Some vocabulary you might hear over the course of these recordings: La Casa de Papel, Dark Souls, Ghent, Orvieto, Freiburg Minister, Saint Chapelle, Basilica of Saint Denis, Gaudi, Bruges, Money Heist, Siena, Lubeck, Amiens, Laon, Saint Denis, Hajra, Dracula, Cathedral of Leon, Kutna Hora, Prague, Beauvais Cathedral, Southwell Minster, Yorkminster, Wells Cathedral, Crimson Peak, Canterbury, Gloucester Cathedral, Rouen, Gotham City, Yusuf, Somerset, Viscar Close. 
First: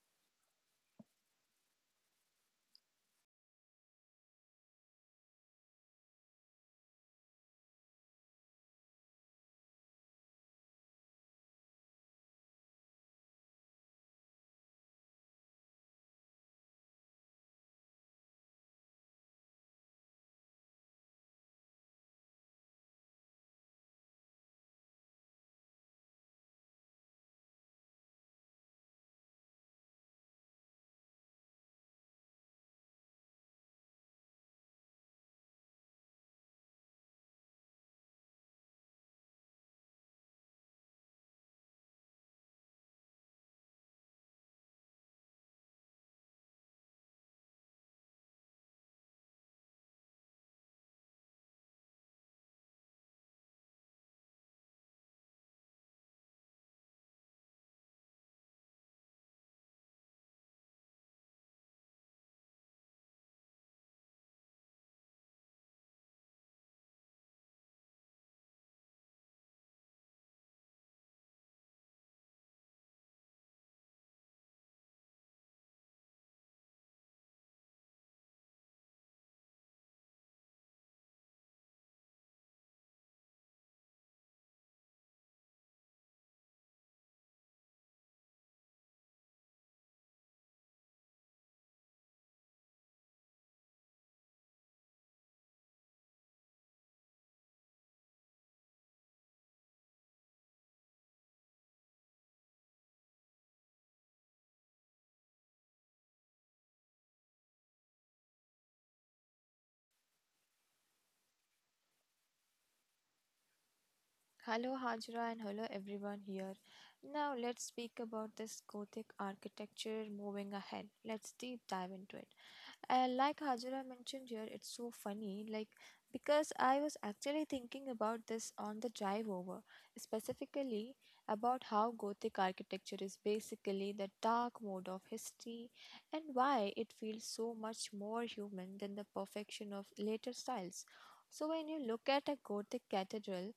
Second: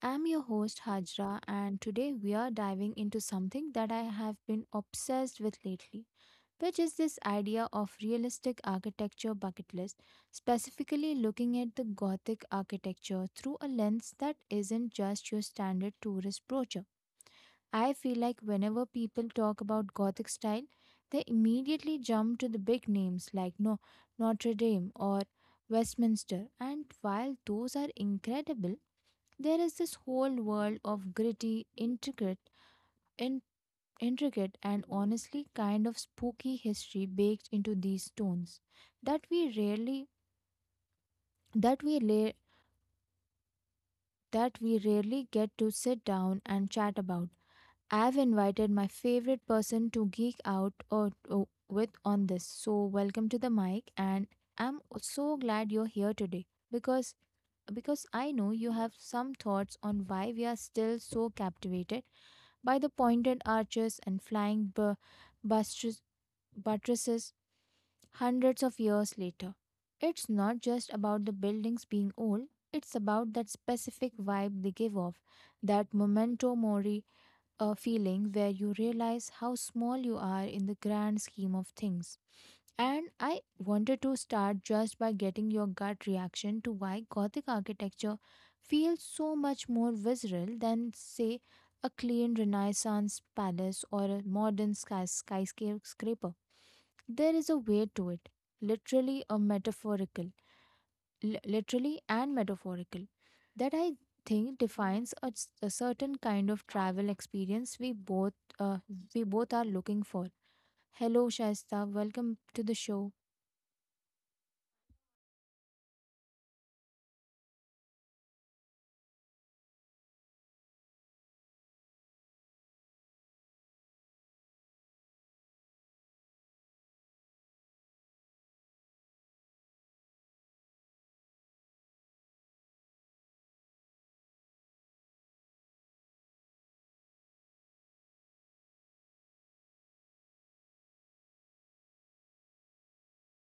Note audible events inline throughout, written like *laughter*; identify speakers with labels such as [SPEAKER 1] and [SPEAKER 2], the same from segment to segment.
[SPEAKER 1] I'm your host, Hajra, and today we are diving into something that I have been obsessed with lately, which is this idea of realistic architecture bucket list, specifically looking at the Gothic architecture through a lens that isn't just your standard tourist brochure. I feel like whenever people talk about Gothic style, they immediately jump to the big names like no Notre Dame or Westminster. And while those are incredible, there is this whole world of gritty, in, intricate, and honestly kind of spooky history baked into these stones that we rarely that we la- that we rarely get to sit down and chat about. I've invited my favorite person to geek out or with on this. So welcome to the mic, and I'm so glad you're here today because I know you have some thoughts on why we are still so captivated by the pointed arches and buttress- buttresses hundreds of years later. It's not just about the buildings being old, it's about that specific vibe they give off, that memento mori, a feeling where you realize how small you are in the grand scheme of things. And I wanted to start just by getting your gut reaction to why Gothic architecture feels so much more visceral than, say, a clean Renaissance palace or a modern skyscraper. There is a way to it, literally a metaphorical literally and metaphorical, that I think defines a certain kind of travel experience uh, we both are looking for. Hello, Shaista. Welcome to the show.
[SPEAKER 2] Hello, Hajra, and hello, everyone here. Now, let's speak about this Gothic architecture moving ahead. Let's deep dive into it. Like Hajira mentioned here, it's so funny, like because I was actually thinking about this on the drive over, specifically about how Gothic architecture is basically the dark mode of history and why it feels so much more human than the perfection of later styles. So when you look at a Gothic cathedral,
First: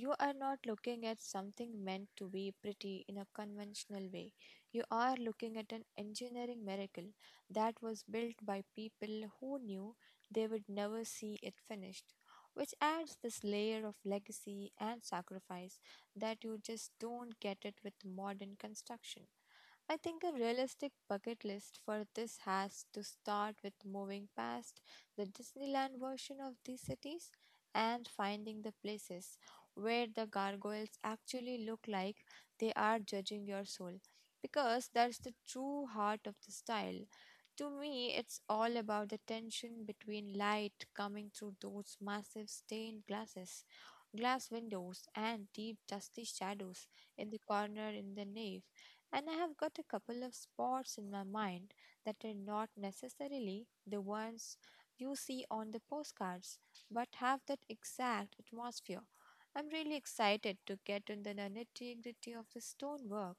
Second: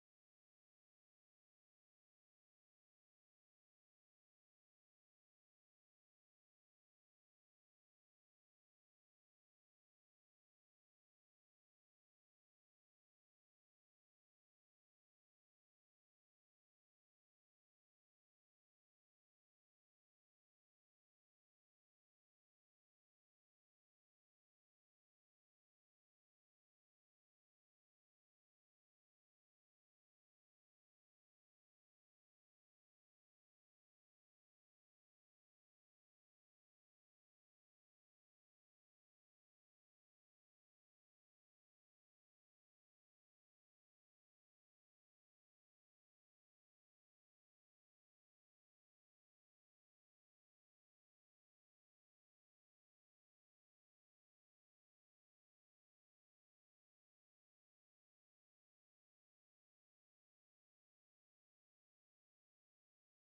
[SPEAKER 2] you are not looking at something meant to be pretty in a conventional way. You are looking at an engineering miracle that was built by people who knew they would never see it finished, which adds this layer of legacy and sacrifice that you just don't get it with modern construction. I think a realistic bucket list for this has to start with moving past the Disneyland version of these cities and finding the places where the gargoyles actually look like they are judging your soul, because that's the true heart of the style. To me, it's all about the tension between light coming through those massive stained glasses, glass windows, and deep dusty shadows in the corner in the nave, and I have got a couple of spots in my mind that are not necessarily the ones you see on the postcards, but have that exact atmosphere. I'm really excited to get into the nitty gritty of the stonework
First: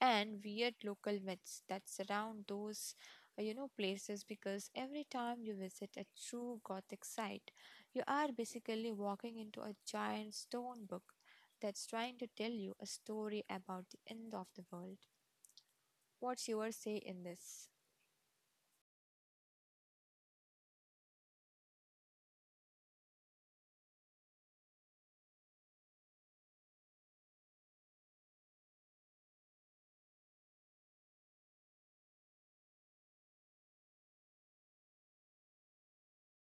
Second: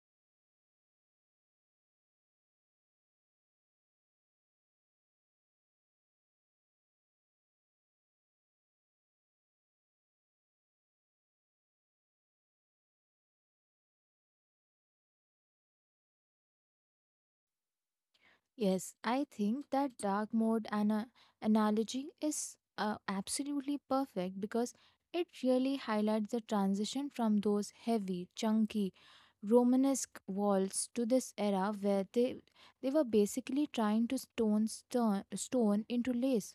[SPEAKER 2] and weird local myths that surround those, places, because every time you visit a true Gothic site, you are basically walking into a giant stone book that's trying to tell you a story about the end of the world. What's your say in this?
[SPEAKER 1] Yes, I think that analogy is absolutely perfect because it really highlights the transition from those heavy, chunky, Romanesque walls to this era where they were basically trying to stone into lace.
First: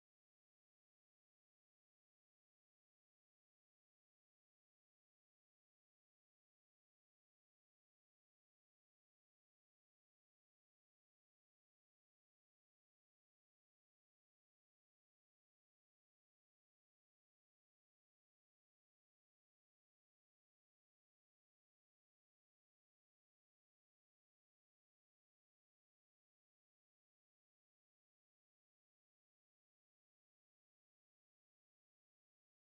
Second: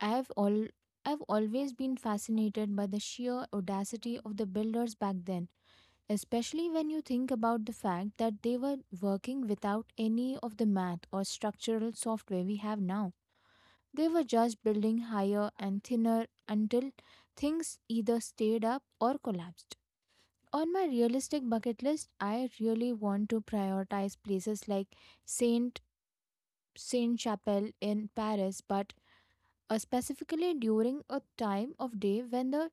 [SPEAKER 1] I've all I've always been fascinated by the sheer audacity of the builders back then, especially when you think about the fact that they were working without any of the math or structural software we have now. They were just building higher and thinner until things either stayed up or collapsed. On my realistic bucket list, I really want to prioritize places like Saint Saint Chapelle in Paris, but specifically during a time of day when the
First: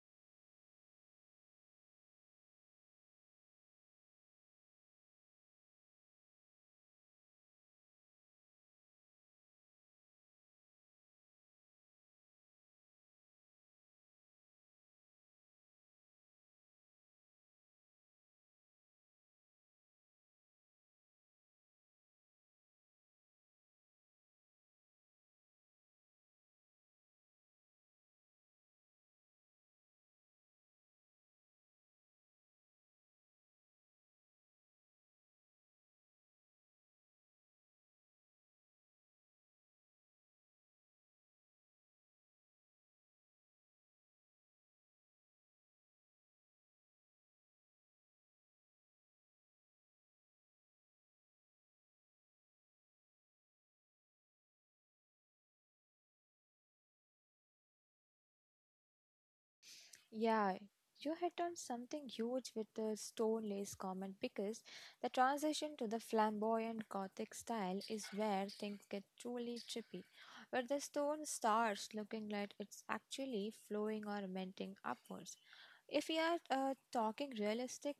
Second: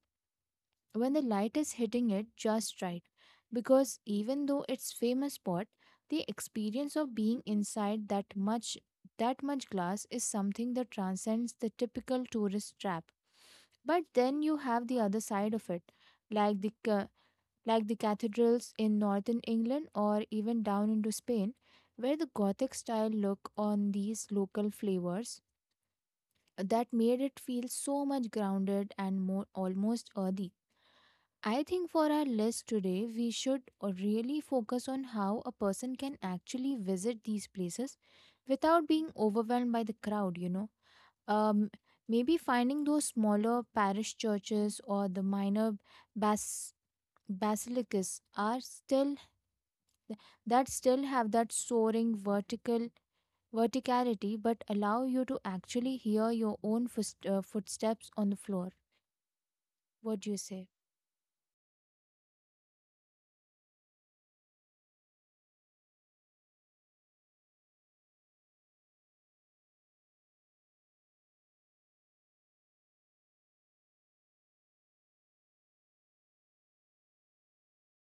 [SPEAKER 1] when the light is hitting it just right, because even though it's famous spot, the experience of being inside that much glass is something that transcends the typical tourist trap. But then you have the other side of it, like like the cathedrals in northern England or even down into Spain, where the Gothic style look on these local flavors that made it feel so much grounded and more almost earthy. I think for our list today, we should really focus on how a person can actually visit these places without being overwhelmed by the crowd, you know. Um, Maybe finding those smaller parish churches or the bas- basilicas are still that still have that soaring verticality but allow you to actually hear your own footsteps on the floor. What do you
[SPEAKER 2] Yeah,
[SPEAKER 1] say?
[SPEAKER 2] you hit on something huge with the stone lace comment because the transition to the flamboyant Gothic style is where things get truly trippy, where the stone starts looking like it's actually flowing or melting upwards. If we are talking realistic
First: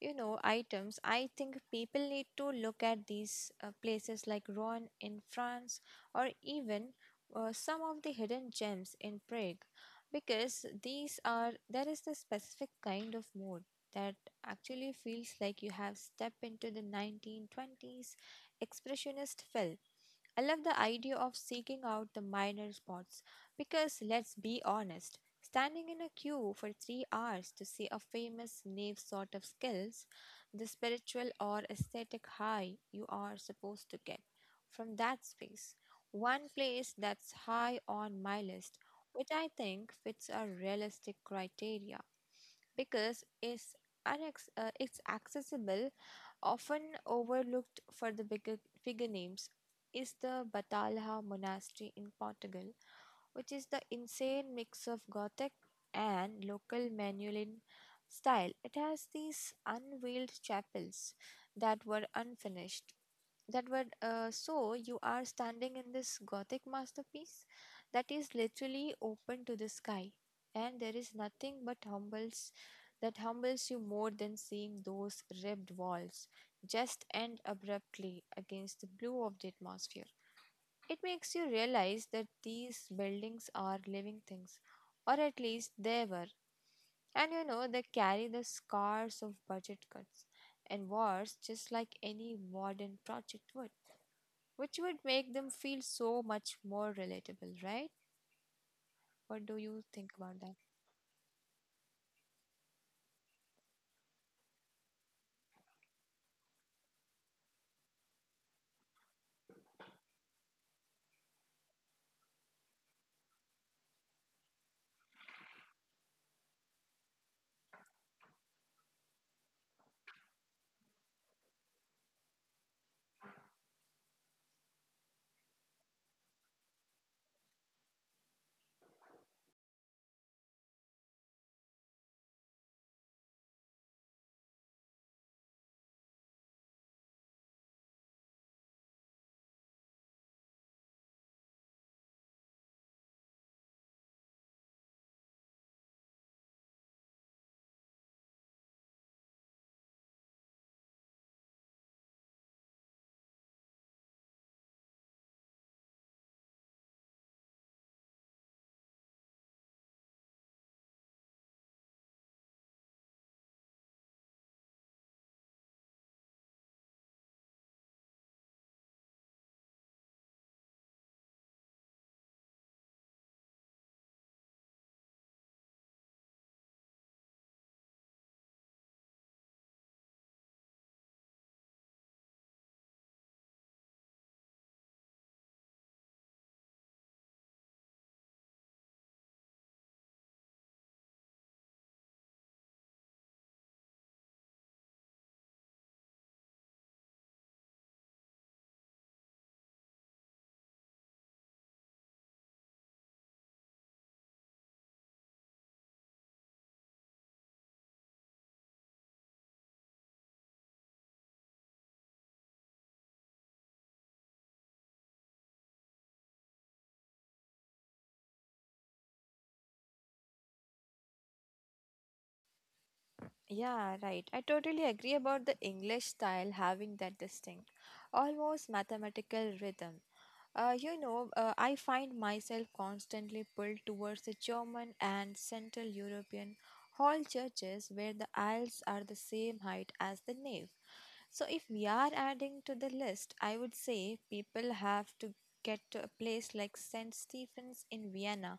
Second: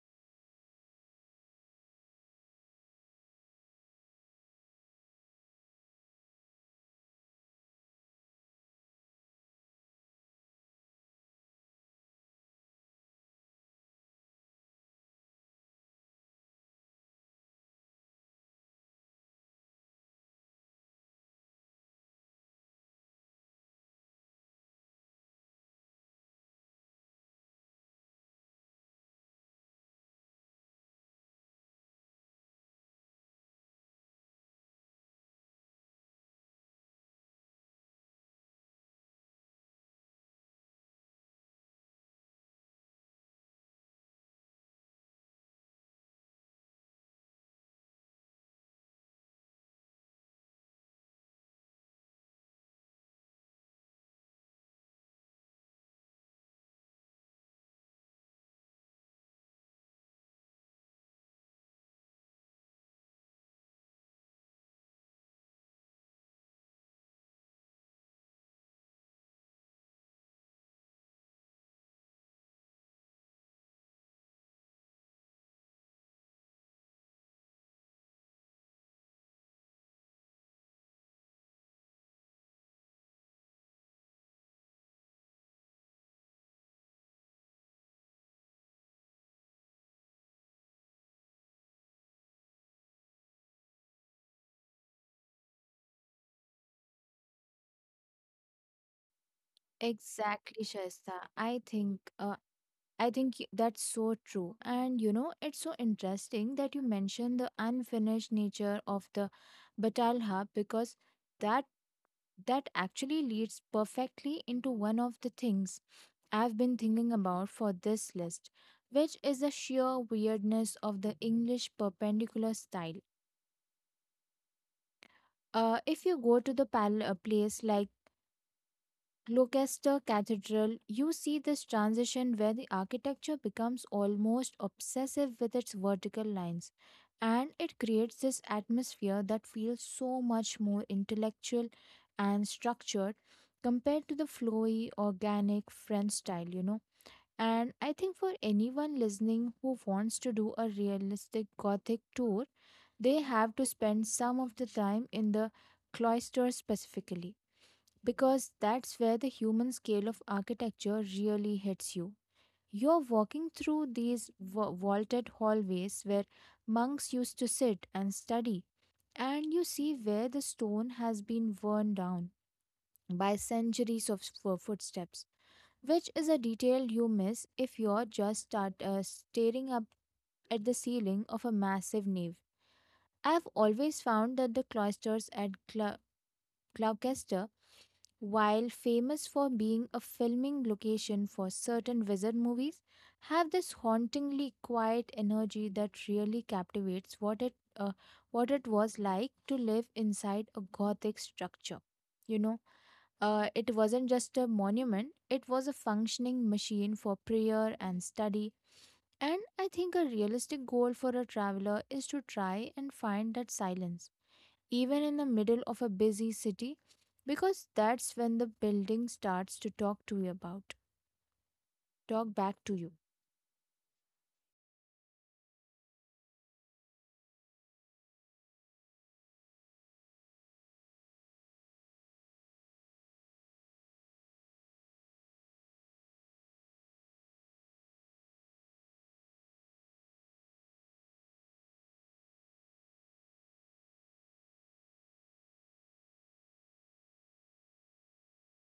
[SPEAKER 2] items, I think people need to look at these places like Rouen in France, or even some of the hidden gems in Prague, because these are there is this specific kind of mood that actually feels like you have stepped into the 1920s expressionist film. I love the idea of seeking out the minor spots because let's be honest, standing in a queue for 3 hours to see a famous knave sort of skills the spiritual or aesthetic high you are supposed to get from that space. One place that's high on my list, which I think fits a realistic criteria because it's, it's accessible, often overlooked for the bigger, figure names, is the Batalha Monastery in Portugal, which is the insane mix of Gothic and local Manuelin style. It has these unveiled chapels that were unfinished, that would so you are standing in this Gothic masterpiece that is literally open to the sky, and there is nothing but humbles you more than seeing those ribbed walls just end abruptly against the blue of the atmosphere. It makes you realize that these buildings are living things, or at least they were, and you know they carry the scars of budget cuts and wars just like any modern project would, which would make them feel so much more relatable, right? What do you think about that?
[SPEAKER 1] Exactly, Shaista. I think that's so true. And you know, it's so interesting that you mentioned the unfinished nature of the Batalha because that that actually leads perfectly into one of the things I've been thinking about for this list, which is the sheer weirdness of the English perpendicular style. If you go to the place like Gloucester Cathedral, you see this transition where the architecture becomes almost obsessive with its vertical lines, and it creates this atmosphere that feels so much more intellectual and structured compared to the flowy, organic French style, you know. And I think for anyone listening who wants to do a realistic Gothic tour, they have to spend some of the time in the cloister specifically, because that's where the human scale of architecture really hits you. You're walking through these vaulted hallways where monks used to sit and study, and you see where the stone has been worn down by centuries of footsteps, which is a detail you miss if you're just staring up at the ceiling of a massive nave. I've always found that the cloisters at Gloucester, while famous for being a filming location for certain wizard movies, have this hauntingly quiet energy that really captivates uh, what it was like to live inside a Gothic structure. You know, it wasn't just a monument; it was a functioning machine for prayer and study. And I think a realistic goal for a traveler is to try and find that silence even in the middle of a busy city, because that's when the building starts to talk back to you.
[SPEAKER 2] Yeah, right. I totally agree about the English style having that distinct, almost mathematical rhythm. I find myself constantly pulled towards the German and Central European hall churches where the aisles are the same height as the nave. So, if we are adding to the list, I would say people have to get to a place like St. Stephen's in Vienna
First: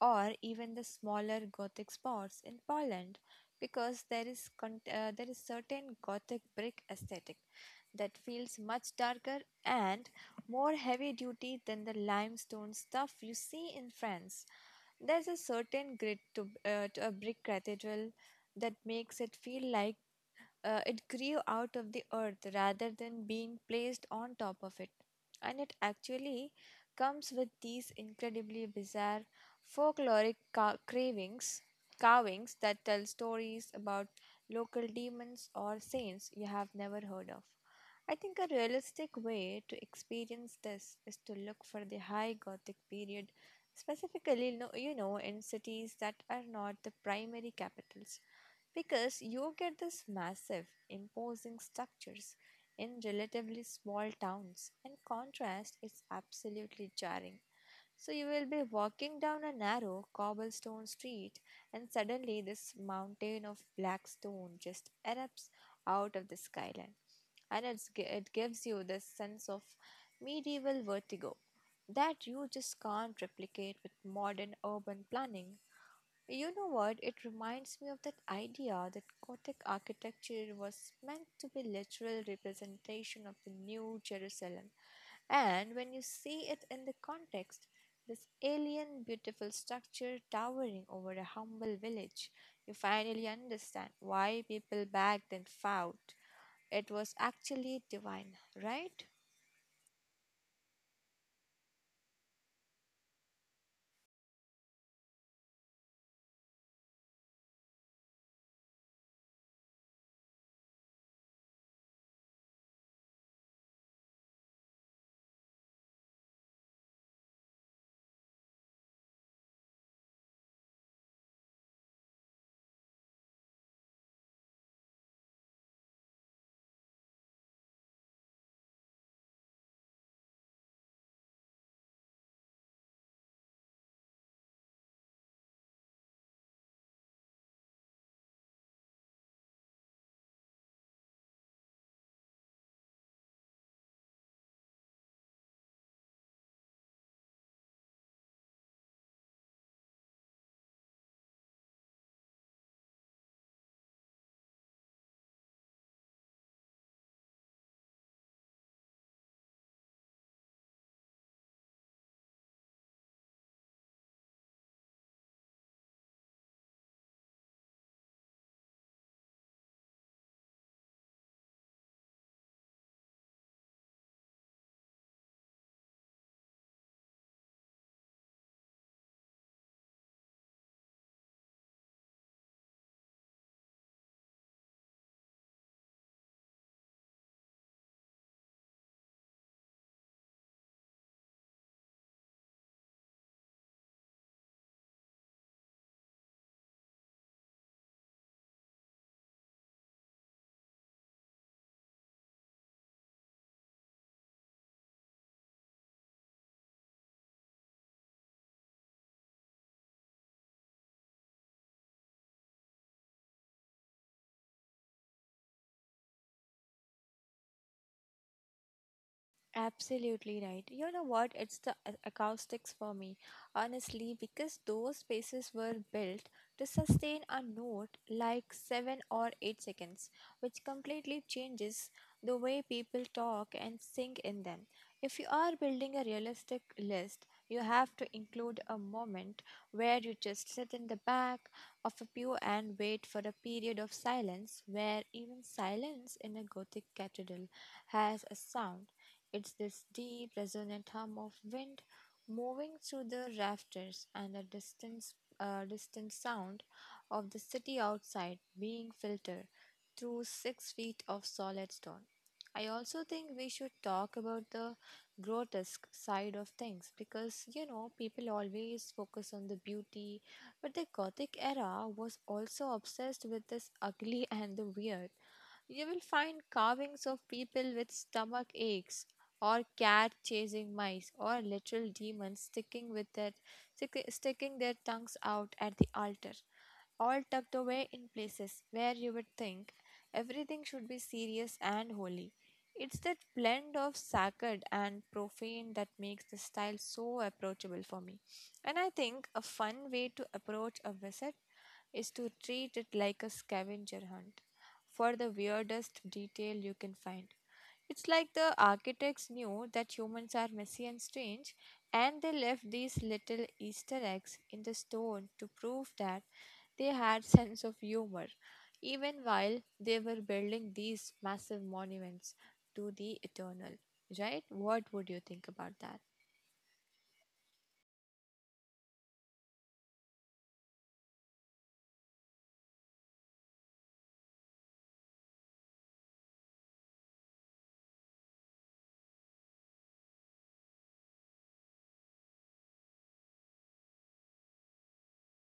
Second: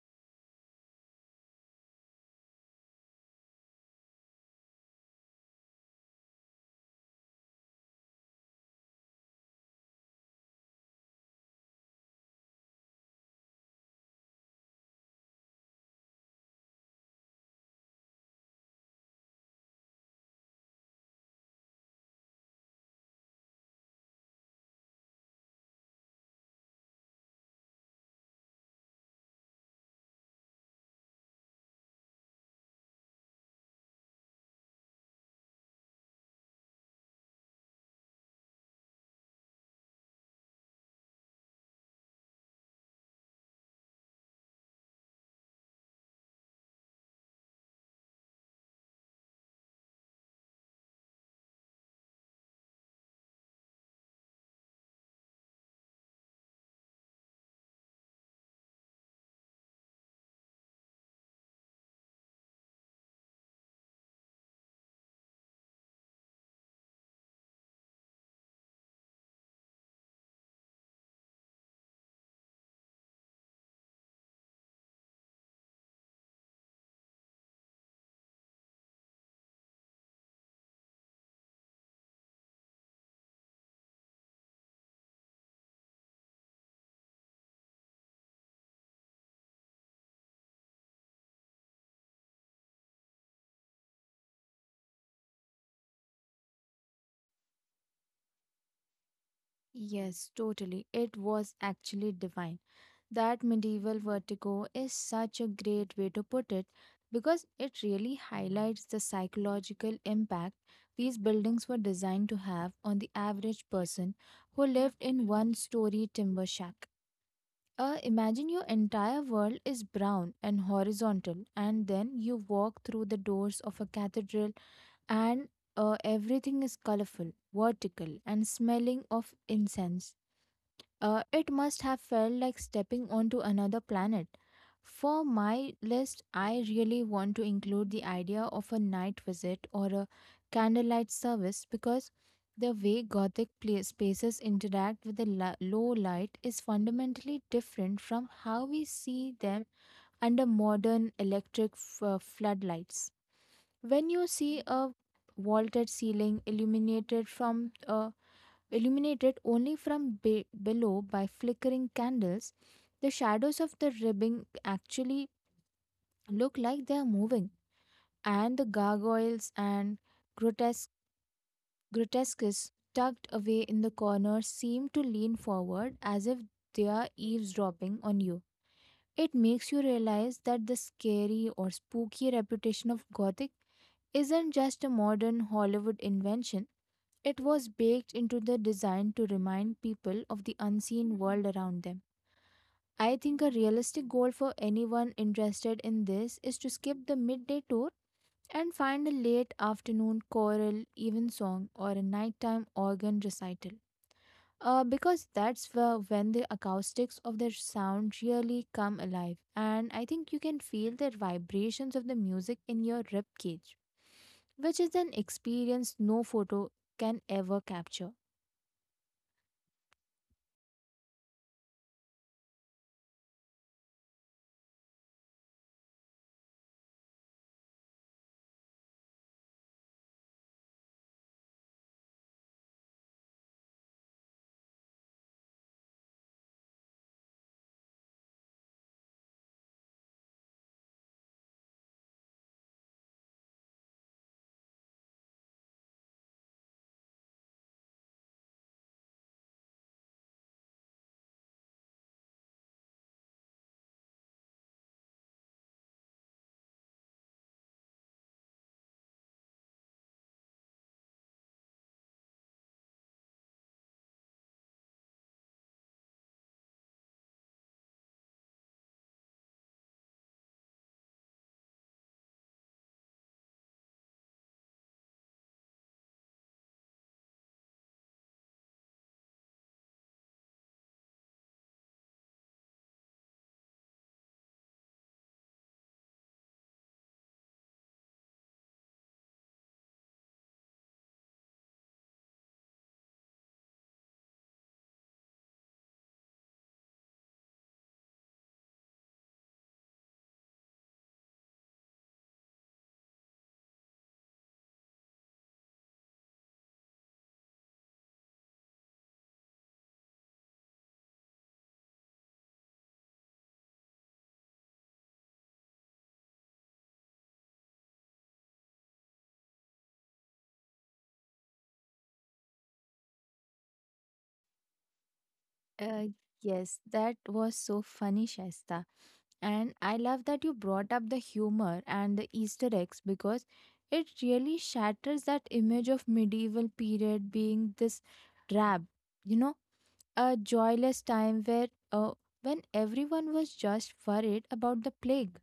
[SPEAKER 2] or even the smaller Gothic spots in Poland, because there is certain Gothic brick aesthetic that feels much darker and more heavy duty than the limestone stuff you see in France. There's a certain grit to a brick cathedral that makes it feel like it grew out of the earth rather than being placed on top of it. And it actually comes with these incredibly bizarre folkloric cravings, carvings that tell stories about local demons or saints you have never heard of. I think a realistic way to experience this is to look for the high Gothic period, specifically, you know, in cities that are not the primary capitals, because you get these massive, imposing structures in relatively small towns, and contrast is absolutely jarring. So, you will be walking down a narrow cobblestone street, and suddenly this mountain of black stone just erupts out of the skyline, and it gives you this sense of medieval vertigo that you just can't replicate with modern urban planning. You know what? It reminds me of that idea that Gothic architecture was meant to be literal representation of the New Jerusalem. And when you see it in the context, this alien beautiful structure towering over a humble village, you finally understand why people back then thought it was actually divine, right?
[SPEAKER 1] Yes, totally. It was actually divine. That medieval vertigo is such a great way to put it because it really highlights the psychological impact these buildings were designed to have on the average person who lived in one story timber shack. Imagine your entire world is brown and horizontal, and then you walk through the doors of a cathedral, and everything is colorful, vertical, and smelling of incense. It must have felt like stepping onto another planet. For my list, I really want to include the idea of a night visit or a candlelight service, because the way Gothic spaces interact with the low light is fundamentally different from how we see them under modern electric floodlights. When you see a illuminated only from below by flickering candles, the shadows of the ribbing actually look like they are moving, and the gargoyles and grotesque grotesques tucked away in the corners seem to lean forward as if they are eavesdropping on you. It makes you realize that the scary or spooky reputation of Gothic isn't just a modern Hollywood invention. It was baked into the design to remind people of the unseen world around them. I think a realistic goal for anyone interested in this is to skip the midday tour and find a late afternoon choral, evensong, or a nighttime organ recital. Because that's when the acoustics of the sound really come alive, and I think you can feel the vibrations of the music in your rib cage, which is an experience no photo can ever capture.
[SPEAKER 2] Absolutely right. You know what? It's the acoustics for me, honestly, because those spaces were built to sustain a note like 7 or 8 seconds, which completely changes the way people talk and sing in them. If you are building a realistic list, you have to include a moment where you just sit in the back of a pew and wait for a period of silence, where even silence in a Gothic cathedral has a sound. It's this deep, resonant hum of wind moving through the rafters and the distant sound of the city outside being filtered through 6 feet of solid stone. I also think we should talk about the grotesque side of things because you know people always focus on the beauty, but the Gothic era was also obsessed with this ugly *laughs* and the weird. You will find carvings of people with stomach aches, or cat chasing mice, or literal demons sticking their tongues out at the altar, all tucked away in places where you would think everything should be serious and holy. It's that blend of sacred and profane that makes the style so approachable for me. And I think a fun way to approach a visit is to treat it like a scavenger hunt for the weirdest detail you can find. It's like the architects knew that humans are messy and strange, and they left these little Easter eggs in the stone to prove that they had sense of humor, even while they were building these massive monuments to the eternal. Right? What would you think about that?
[SPEAKER 1] Uh, yes, that was so funny, Shaista. And I love that you brought up the humor and the Easter eggs because it really shatters that image of medieval period being this drab, you know, a joyless time where when everyone was just worried about the plague.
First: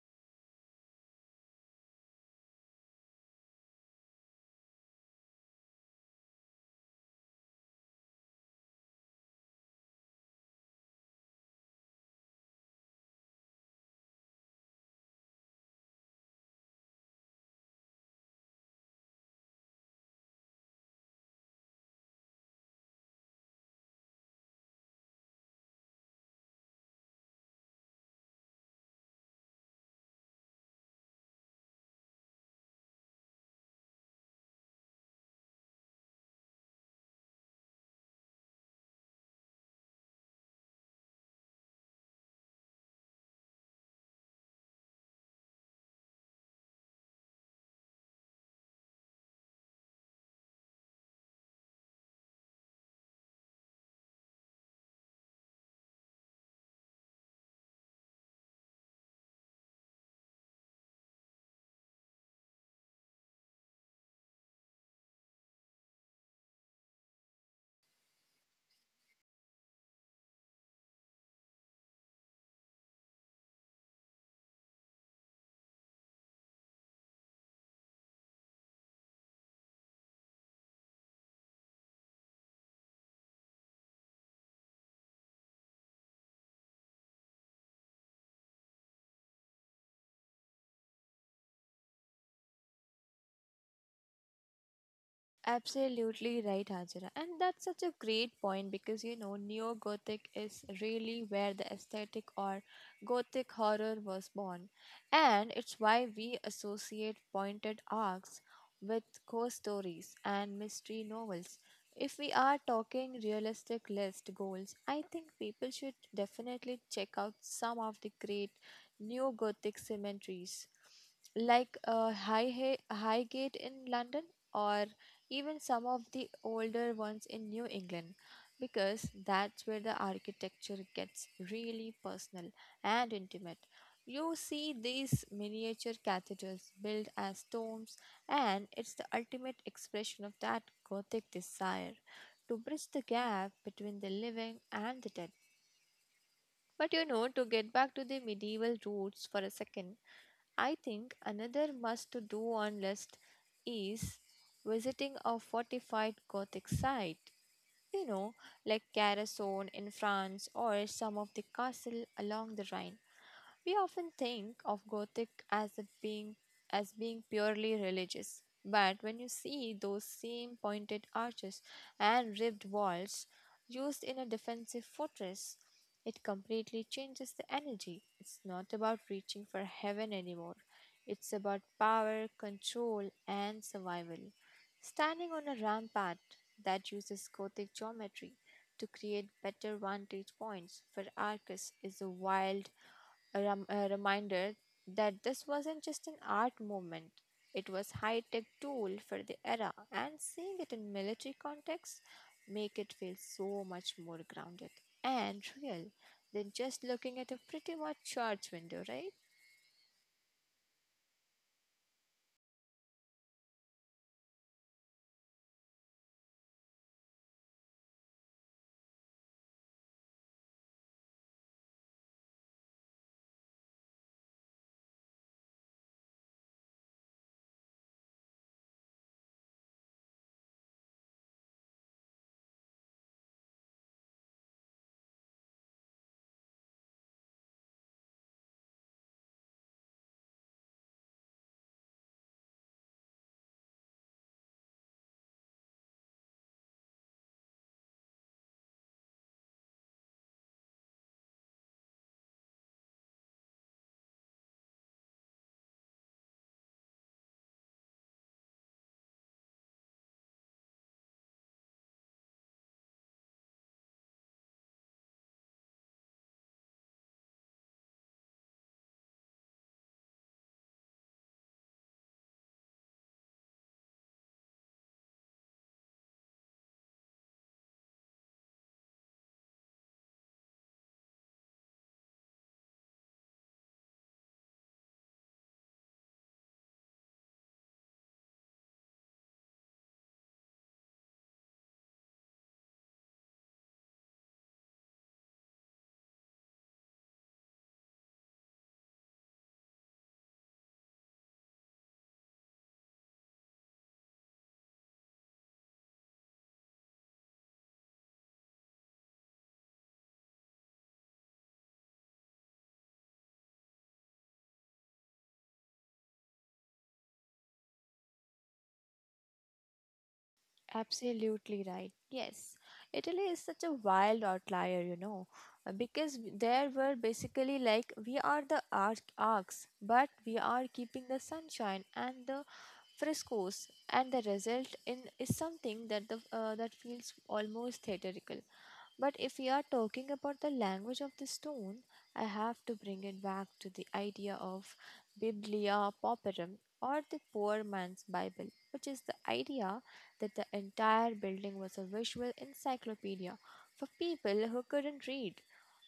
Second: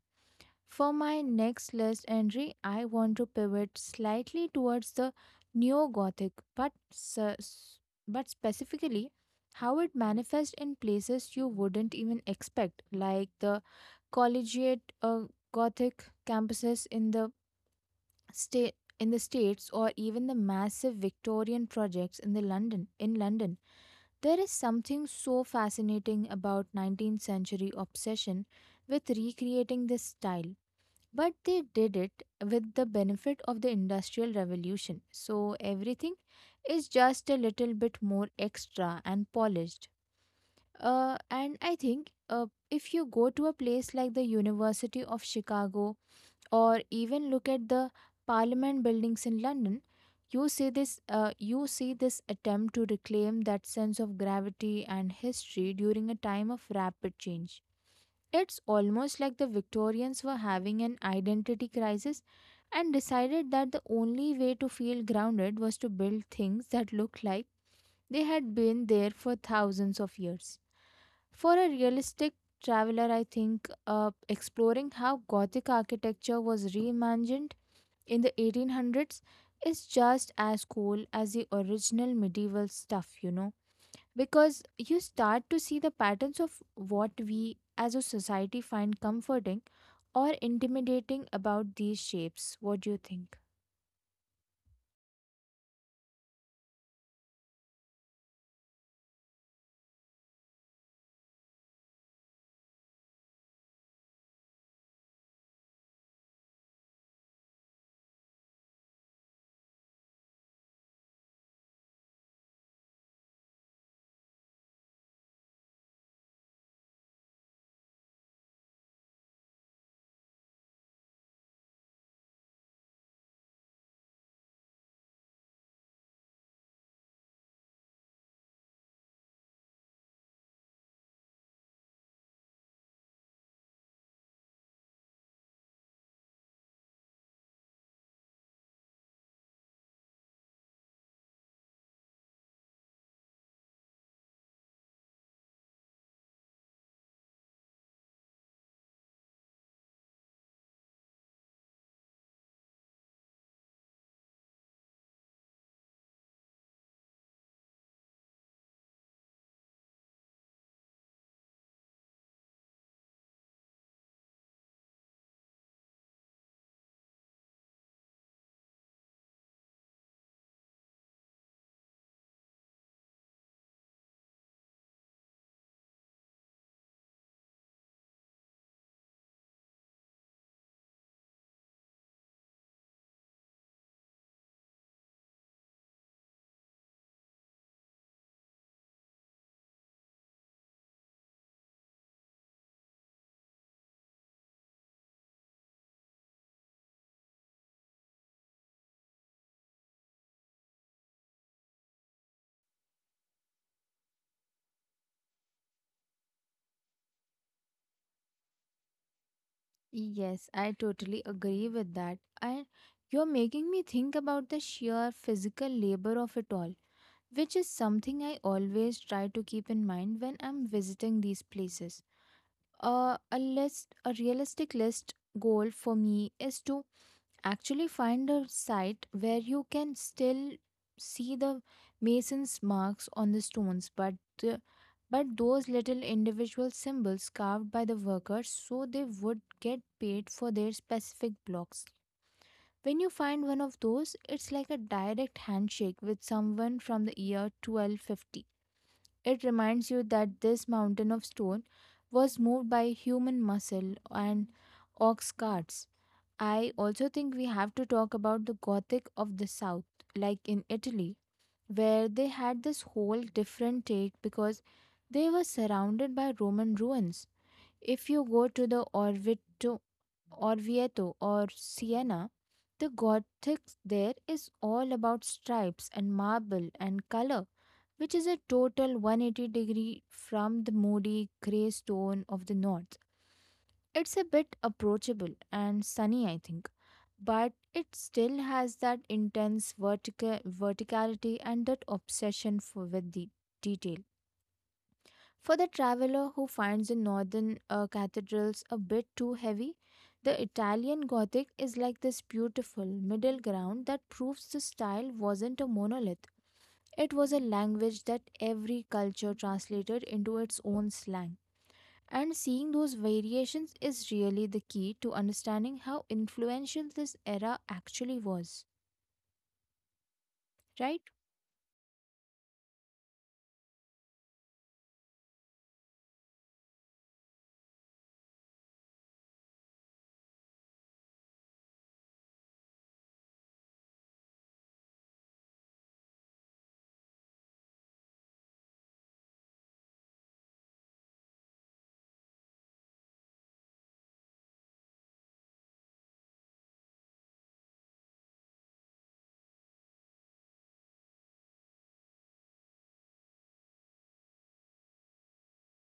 [SPEAKER 1] For my next list entry, I want to pivot slightly towards the neo-Gothic, but specifically how it manifests in places you wouldn't even expect, like the collegiate Gothic campuses in the states, or even the massive Victorian projects in the London in London. There is something so fascinating about 19th century obsession with recreating this style, but they did it with the benefit of the Industrial Revolution, so everything is just a little bit more extra and polished. And I think if you go to a place like the University of Chicago or even look at the Parliament buildings in London, you see this attempt to reclaim that sense of gravity and history during a time of rapid change. It's almost like the Victorians were having an identity crisis and decided that the only way to feel grounded was to build things that looked like they had been there for thousands of years. For a realistic traveler, I think exploring how Gothic architecture was reimagined in the 1800s is just as cool as the original medieval stuff, you know, because you start to see the patterns of what we as a society find comforting or intimidating about these shapes. What do you think?
[SPEAKER 2] Absolutely right, Hajira. And that's such a great point because you know, neo gothic is really where the aesthetic or gothic horror was born. And it's why we associate pointed arcs with ghost stories and mystery novels. If we are talking realistic list goals, I think people should definitely check out some of the great neo gothic cemeteries like Highgate in London, or even some of the older ones in New England, because that's where the architecture gets really personal and intimate. You see these miniature cathedrals built as tombs, and it's the ultimate expression of that Gothic desire to bridge the gap between the living and the dead. But you know, to get back to the medieval roots for a second, I think another must to do on list is visiting a fortified Gothic site, you know, like Carcassonne in France or some of the castle along the Rhine. We often think of Gothic as being purely religious, but when you see those same pointed arches and ribbed walls used in a defensive fortress, it completely changes the energy. It's not about reaching for heaven anymore. It's about power, control, and survival. Standing on a rampart that uses Gothic geometry to create better vantage points for archers is a wild reminded that this wasn't just an art movement, it was high-tech tool for the era, and seeing it in military context make it feel so much more grounded and real than just looking at a pretty much church window, right?
[SPEAKER 1] Yes, I totally agree with that. And you're making me think about the sheer physical labor of it all, which is something I always try to keep in mind when I'm visiting these places. A realistic list goal for me is to actually find a site where you can still see the mason's marks on the stones, but but those little individual symbols carved by the workers so they would get paid for their specific blocks. When you find one of those, it's like a direct handshake with someone from the year 1250. It reminds you that this mountain of stone was moved by human muscle and ox carts. I also think we have to talk about the Gothic of the South, like in Italy, where they had this whole different take because they were surrounded by Roman ruins. If you go to Orvieto or Siena, the Gothic there is all about stripes and marble and color, which is a total 180-degree from the moody grey stone of the north. It's a bit approachable and sunny, I think, but it still has that intense verticality and that obsession for with the detail. For the traveler who finds the northern cathedrals a bit too heavy, the Italian Gothic is like this beautiful middle ground that proves the style wasn't a monolith. It was a language that every culture translated into its own slang. And seeing those variations is really the key to understanding how influential this era actually was. Right?
[SPEAKER 2] Absolutely right. Yes. Italy is such a wild outlier, you know, because there were basically like we are the arcs, but we are keeping the sunshine and the frescoes, and the result in is something that the that feels almost theatrical. But if we are talking about the language of the stone, I have to bring it back to the idea of biblia pauperum, or the poor man's bible, which is the idea that the entire building was a visual encyclopedia for people who couldn't read.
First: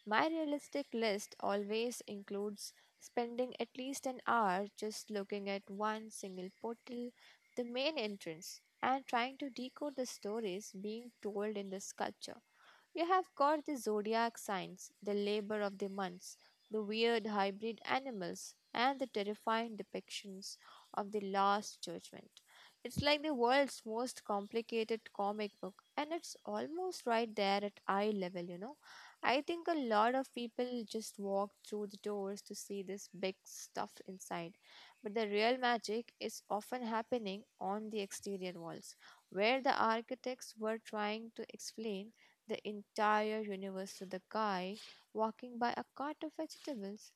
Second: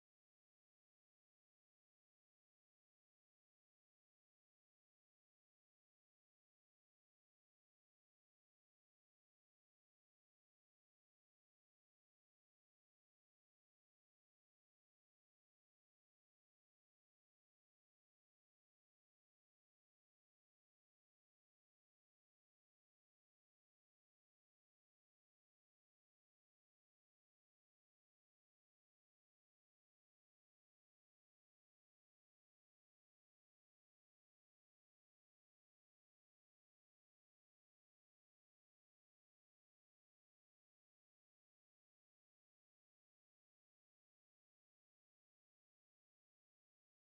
[SPEAKER 2] My realistic list always includes spending at least an hour just looking at one single portal, the main entrance, and trying to decode the stories being told in the sculpture. You have got the zodiac signs, the labor of the months, the weird hybrid animals, and the terrifying depictions of the Last Judgment. It's like the world's most complicated comic book, and it's almost right there at eye level. I think a lot of people just walk through the doors to see this big stuff inside, but the real magic is often happening on the exterior walls, where the architects were trying to explain the entire universe to the guy walking by a cart of vegetables.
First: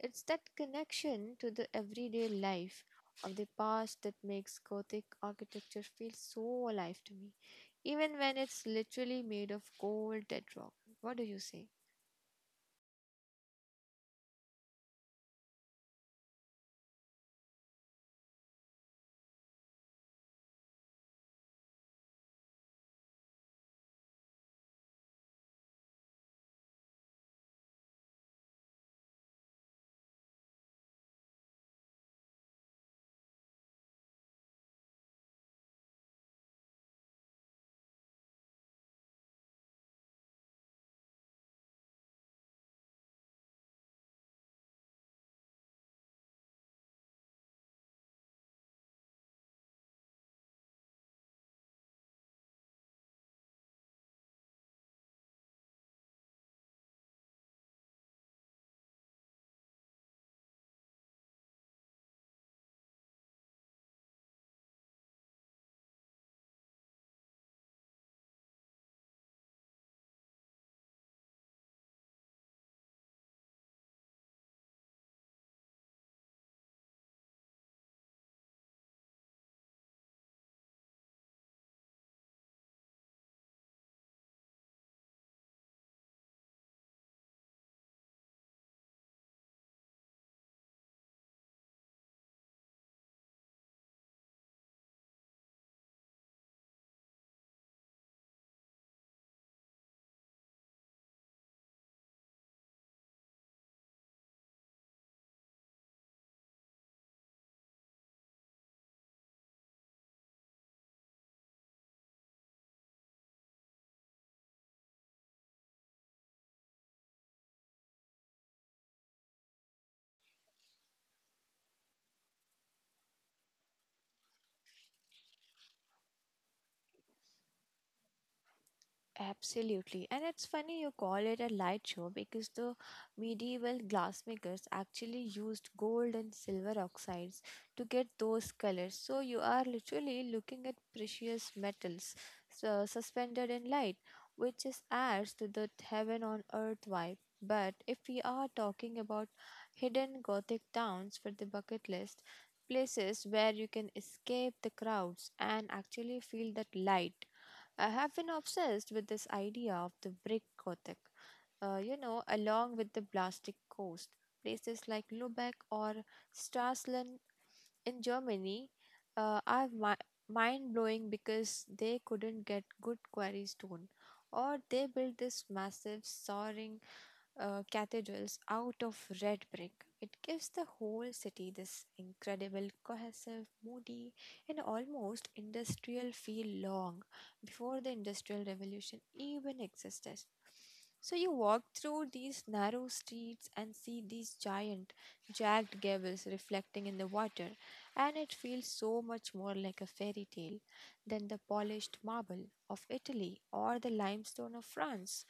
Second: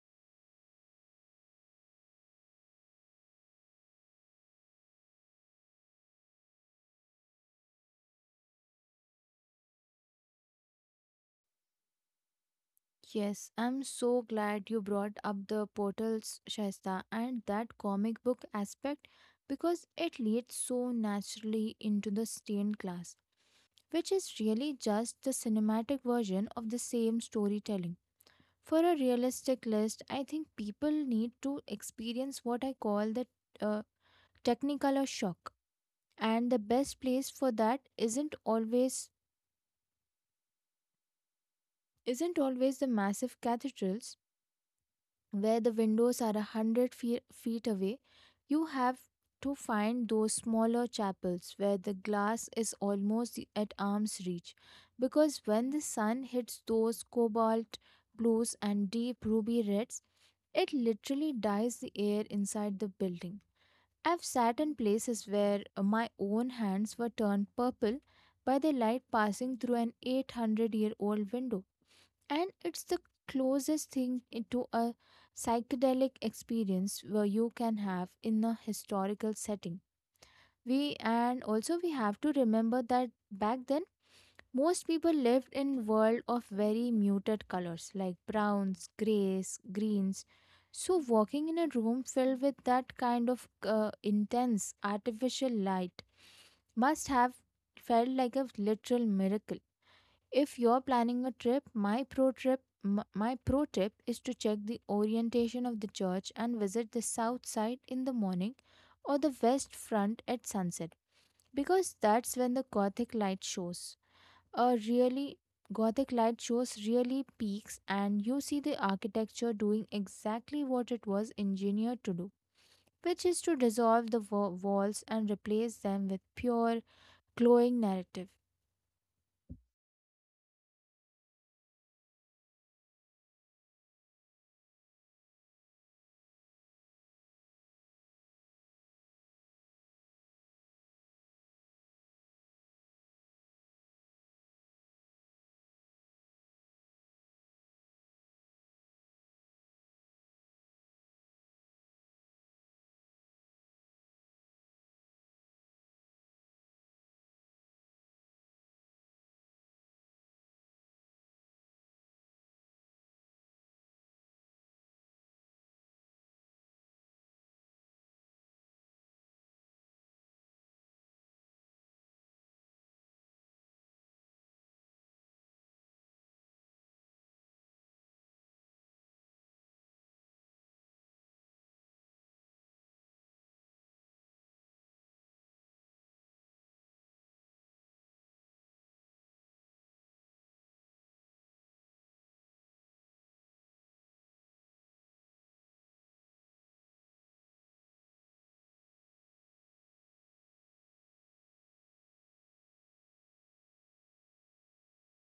[SPEAKER 2] It's that connection to the everyday life of the past that makes Gothic architecture feel so alive to me, even when it's literally made of cold, dead rock. What do you say?
[SPEAKER 1] Yes, I'm so glad you brought up the portals, Shaista, and that comic book aspect, because it leads so naturally into the stained glass, which is really just the cinematic version of the same storytelling. For a realistic list, I think people need to experience what I call the uh, technicolor shock, and the best place for that isn't always the massive cathedrals where the windows are a hundred feet away. You have to find those smaller chapels where the glass is almost at arm's reach, because when the sun hits those cobalt blues and deep ruby reds, it literally dyes the air inside the building. I've sat in places where my own hands were turned purple by the light passing through an 800-year-old window, and it's the closest thing to a psychedelic experience where you can have in a historical setting. We and also we have to remember that back then most people lived in world of very muted colors like browns, grays, greens. So walking in a room filled with that kind of intense artificial light must have felt like a literal miracle. If you're planning a trip, my pro trip my pro tip is to check the orientation of the church and visit the south side in the morning or the west front at sunset, because that's when the gothic light shows. A really gothic light shows really peaks and you see the architecture doing exactly what it was engineered to do, which is to dissolve the walls and replace them with pure glowing narrative.
[SPEAKER 2] Absolutely. And it's funny you call it a light show because the medieval glassmakers actually used gold and silver oxides to get those colors. So you are literally looking at precious metals so suspended in light, which is adds to the heaven on earth vibe. But if we are talking about hidden Gothic towns for the bucket list, places where you can escape the crowds and actually feel that light, I have been obsessed with this idea of the brick Gothic, along with the plastic coast. Places like Lubeck or Stralsund in Germany are mind blowing because they couldn't get good quarry stone, or they built this massive soaring cathedrals out of red brick. It gives the whole city this incredible, cohesive, moody, and almost industrial feel long before the Industrial Revolution even existed. So you walk through these narrow streets and see these giant, jagged gables reflecting in the water, and it feels so much more like a fairy tale than the polished marble of Italy or the limestone of France.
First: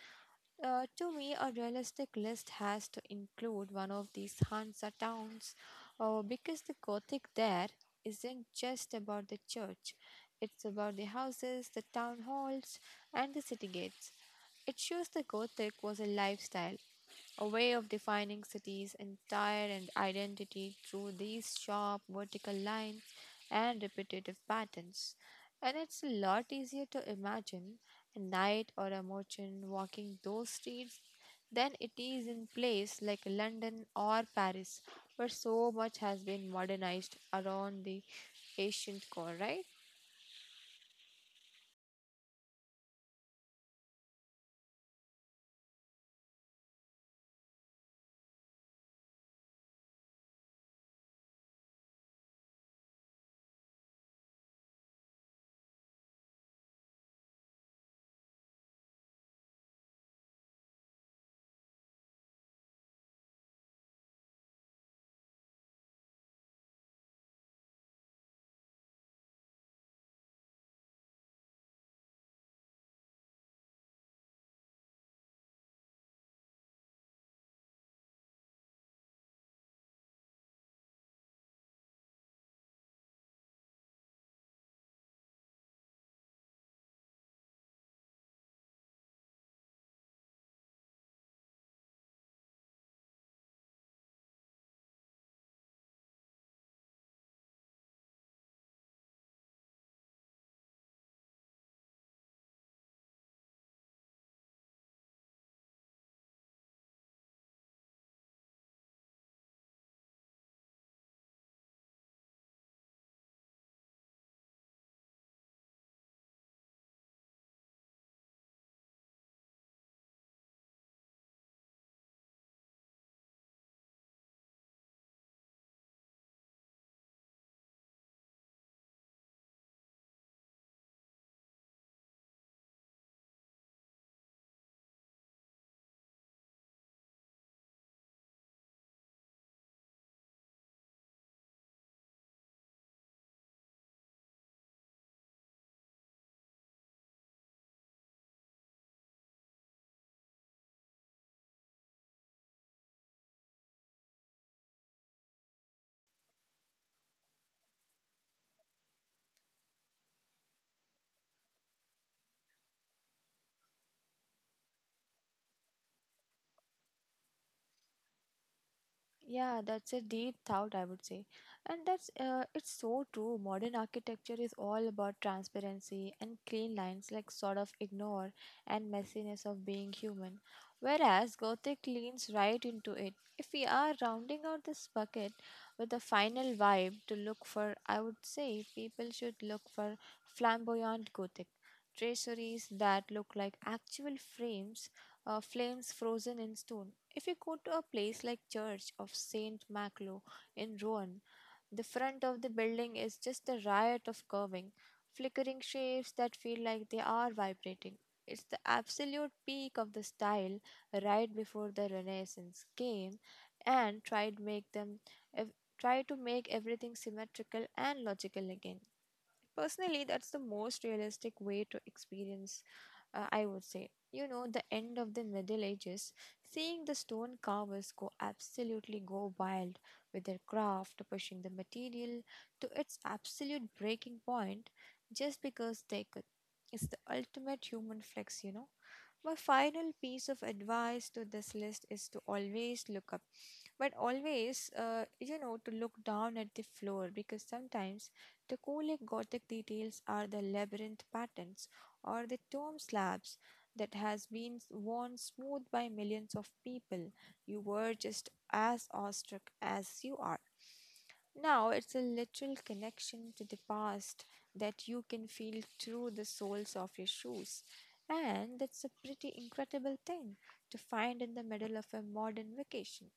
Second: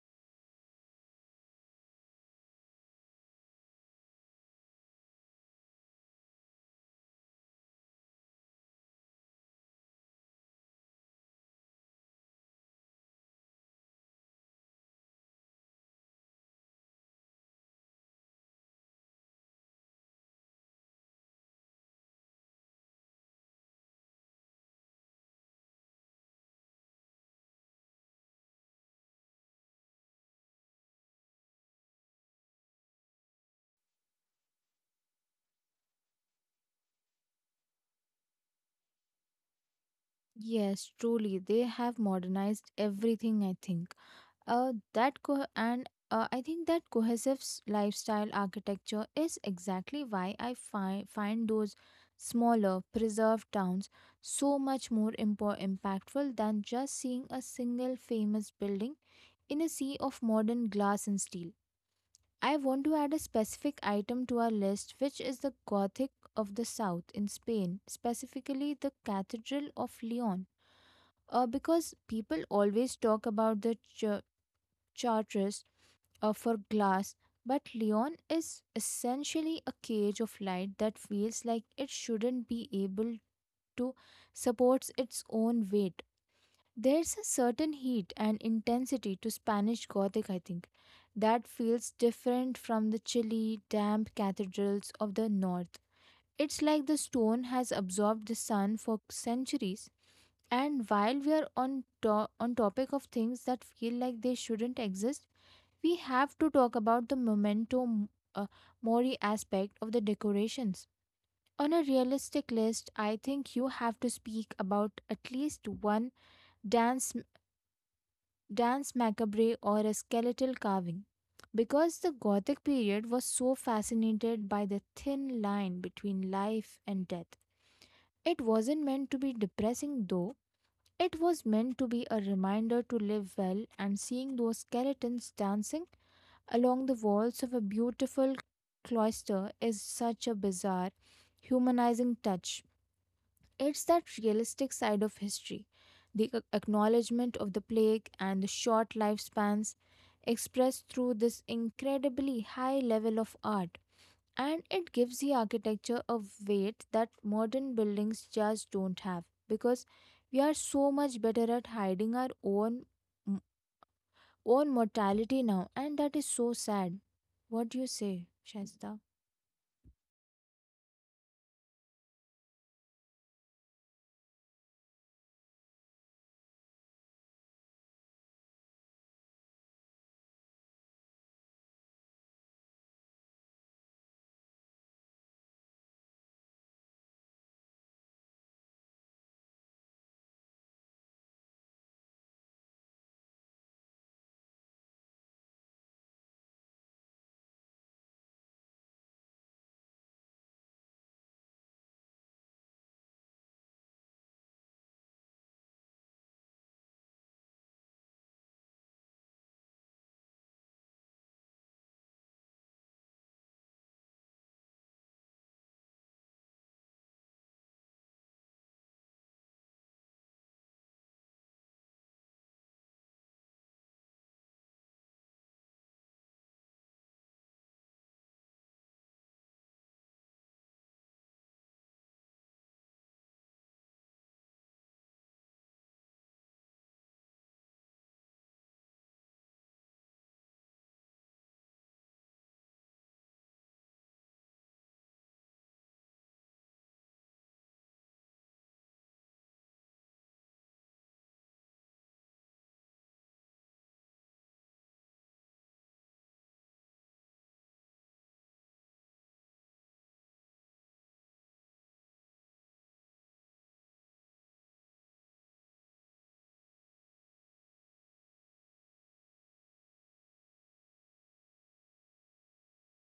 [SPEAKER 2] To me, a realistic list has to include one of these Hansa towns because the Gothic there isn't just about the church, it's about the houses, the town halls, and the city gates. It shows the Gothic was a lifestyle, a way of defining cities' entire and identity through these sharp vertical lines and repetitive patterns. And it's a lot easier to imagine a knight or a merchant walking those streets than it is in place like London or Paris, where so much has been modernized around the ancient core, right?
[SPEAKER 1] Yes, truly, they have modernized everything. I think that co- and I think that cohesive lifestyle architecture is exactly why I find those smaller preserved towns so much more impactful than just seeing a single famous building in a sea of modern glass and steel. I want to add a specific item to our list, which is the Gothic of the South in Spain, specifically the Cathedral of Leon, because people always talk about Chartres for glass, but Leon is essentially a cage of light that feels like it shouldn't be able to support its own weight. There's a certain heat and intensity to Spanish Gothic, I think, that feels different from the chilly, damp cathedrals of the north. It's like the stone has absorbed the sun for centuries. And while we are on topic of things that feel like they shouldn't exist, we have to talk about the memento uh, mori aspect of the decorations. On a realistic list, I think you have to speak about at least one dance dance macabre or a skeletal carving, because the Gothic period was so fascinated by the thin line between life and death. It wasn't meant to be depressing though. It was meant to be a reminder to live well, and seeing those skeletons dancing along the walls of a beautiful cloister is such a bizarre, humanizing touch. It's that realistic side of history, the acknowledgement of the plague and the short lifespans expressed through this incredibly high level of art. And it gives the architecture a weight that modern buildings just don't have, because we are so much better at hiding our own mortality now, and that is so sad. What do you say, Shaista?
[SPEAKER 2] Yeah, that's a deep thought, I would say. And that's it's so true. Modern architecture is all about transparency and clean lines, like sort of ignore and messiness of being human. Whereas Gothic leans right into it. If we are rounding out this bucket with a final vibe to look for, I would say people should look for flamboyant Gothic. Traceries that look like actual frames, flames frozen in stone if you go to a place like Church of Saint Maclo in Rouen, the front of the building is just a riot of curving, flickering shapes that feel like they are vibrating. It's the absolute peak of the style right before the Renaissance came and tried make them ev- try to make everything symmetrical and logical again. Personally, that's the most realistic way to experience I would say. The end of the Middle Ages, seeing the stone carvers go absolutely go wild with their craft, pushing the material to its absolute breaking point just because they could. It's the ultimate human flex. My final piece of advice to this list is to always look up, but always, to look down at the floor because sometimes the Colic Gothic details are the labyrinth patterns or the tomb slabs that has been worn smooth by millions of people. You were just as awestruck as you are. Now it's a literal connection to the past that you can feel through the soles of your shoes. And that's a pretty incredible thing to find in the middle of a modern vacation,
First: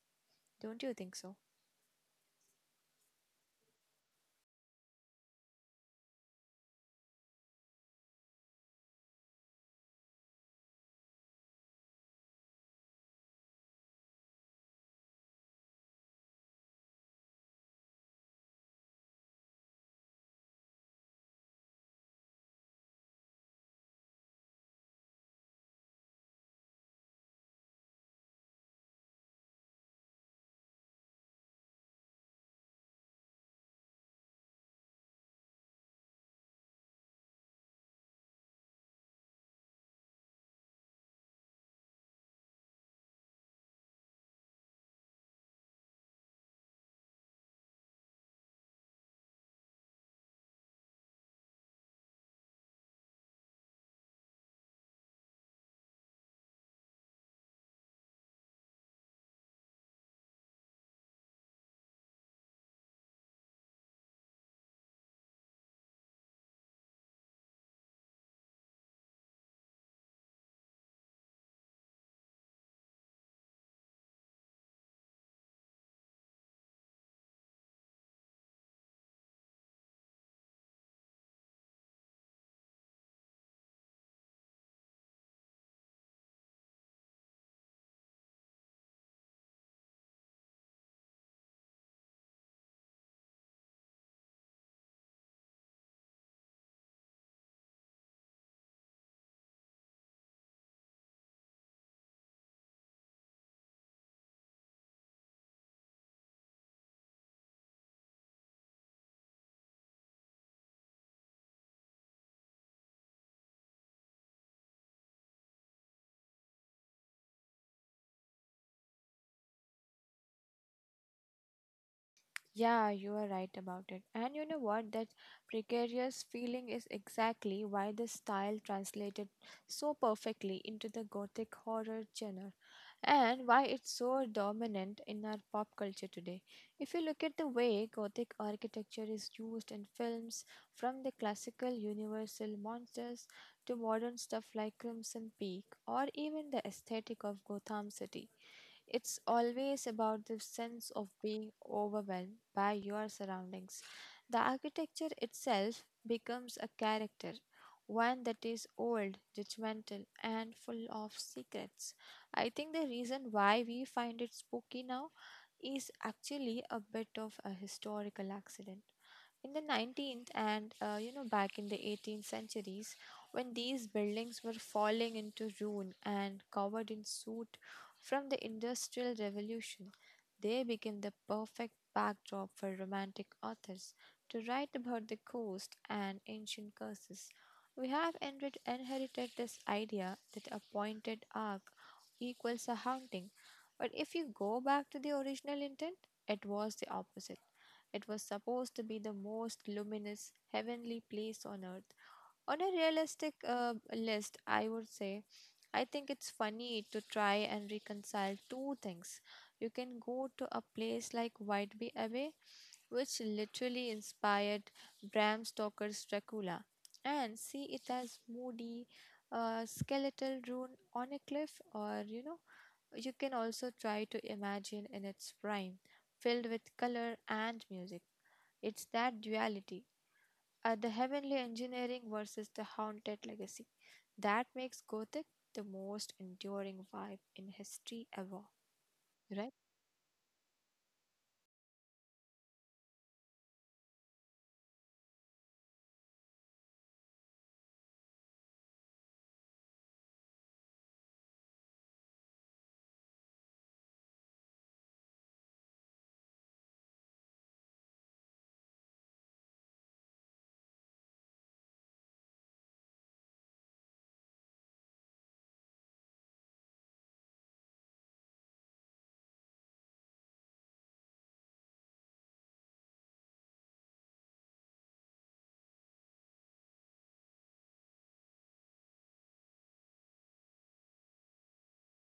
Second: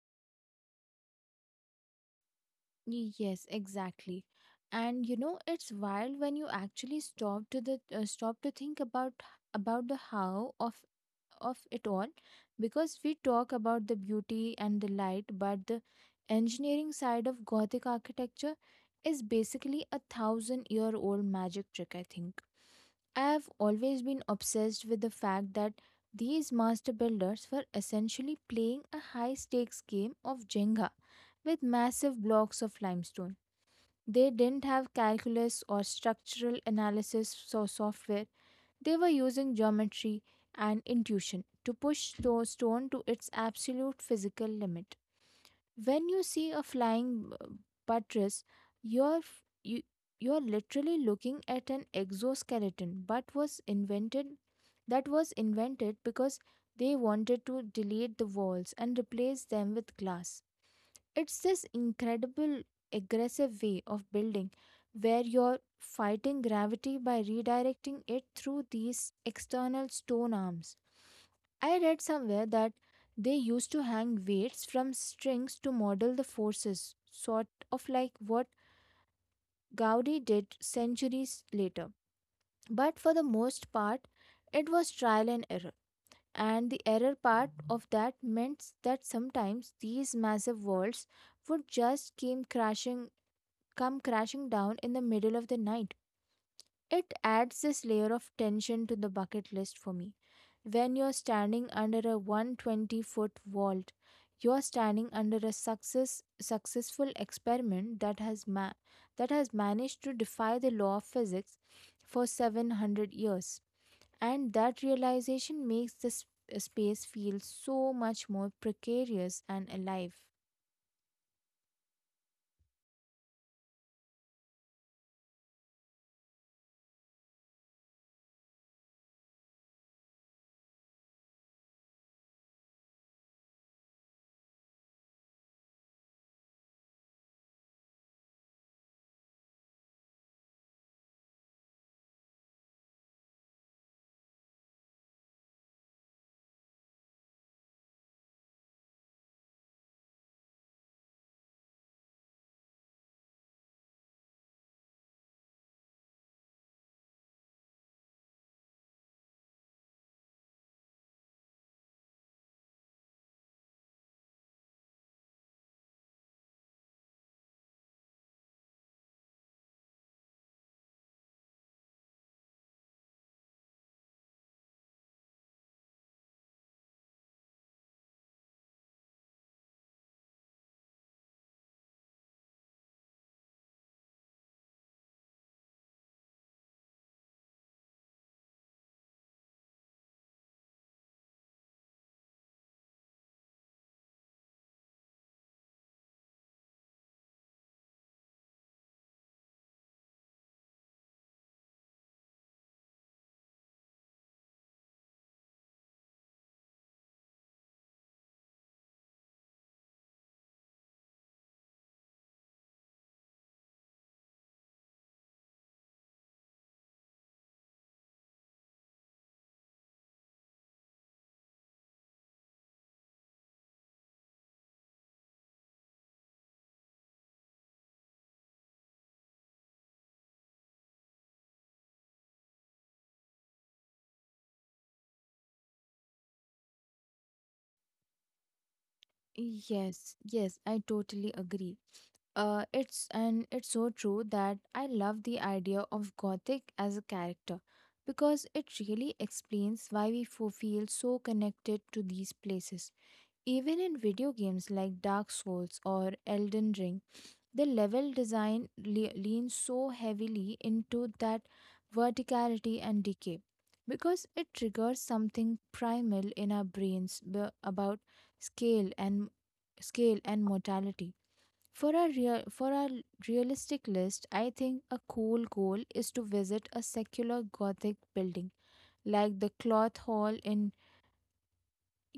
[SPEAKER 2] don't you think so?
[SPEAKER 1] Yes, exactly. And you know, it's wild when you actually stop to think about the how of it all, because we talk about the beauty and the light, but the engineering side of Gothic architecture is basically a thousand year old magic trick, I think. I've always been obsessed with the fact that these master builders were essentially playing a high stakes game of Jenga with massive blocks of limestone. They didn't have calculus or structural analysis so software. They were using geometry and intuition to push the stone to its absolute physical limit. When you see a flying buttress, you're f- you, you're literally looking at an exoskeleton but was invented that was invented because they wanted to delete the walls and replace them with glass. It's this incredible aggressive way of building where you're fighting gravity by redirecting it through these external stone arms. I read somewhere that they used to hang weights from strings to model the forces, sort of like what Gaudi did centuries later. But for the most part, it was trial and error. And the error part of that meant that sometimes these massive walls would just came crashing come crashing down in the middle of the night. It adds this layer of tension to the bucket list for me. When you're standing under a 120-foot vault, you're standing under a successful experiment that has managed to defy the law of physics for 700 years, and that realization makes this space feel so much more precarious and alive.
[SPEAKER 2] Yeah, you are right about it. And you know what? That precarious feeling is exactly why this style translated so perfectly into the gothic horror genre and why it's so dominant in our pop culture today. If you look at the way gothic architecture is used in films, from the classical universal monsters to modern stuff like Crimson Peak or even the aesthetic of Gotham City. It's always about the sense of being overwhelmed by your surroundings. The architecture itself becomes a character, one that is old, judgmental, and full of secrets. I think the reason why we find it spooky now is actually a bit of a historical accident in the 19th and back in the 18th centuries when these buildings were falling into ruin and covered in soot from the industrial revolution. They became the perfect backdrop for romantic authors to write about the coast and ancient curses. We have inherited this idea that a pointed arc equals a haunting, but if you go back to the original intent, it was the opposite. It was supposed to be the most luminous, heavenly place on earth. On a realistic list, I would say, I think it's funny to try and reconcile two things. You can go to a place like Whitby Abbey, which literally inspired Bram Stoker's Dracula, and see it as moody, skeletal ruin on a cliff, or you can also try to imagine in its prime, filled with color and music. It's that duality, the heavenly engineering versus the haunted legacy, that makes Gothic the most enduring vibe in history ever, right?
[SPEAKER 1] Yes, yes, I totally agree. It's and it's so true that I love the idea of Gothic as a character, because it really explains why we feel so connected to these places. Even in video games like Dark Souls or Elden Ring, the level design leans so heavily into that verticality and decay, because it triggers something primal in our brains about scale and scale and mortality. For our realistic list, I think a cool goal is to visit a secular Gothic building like the Cloth Hall in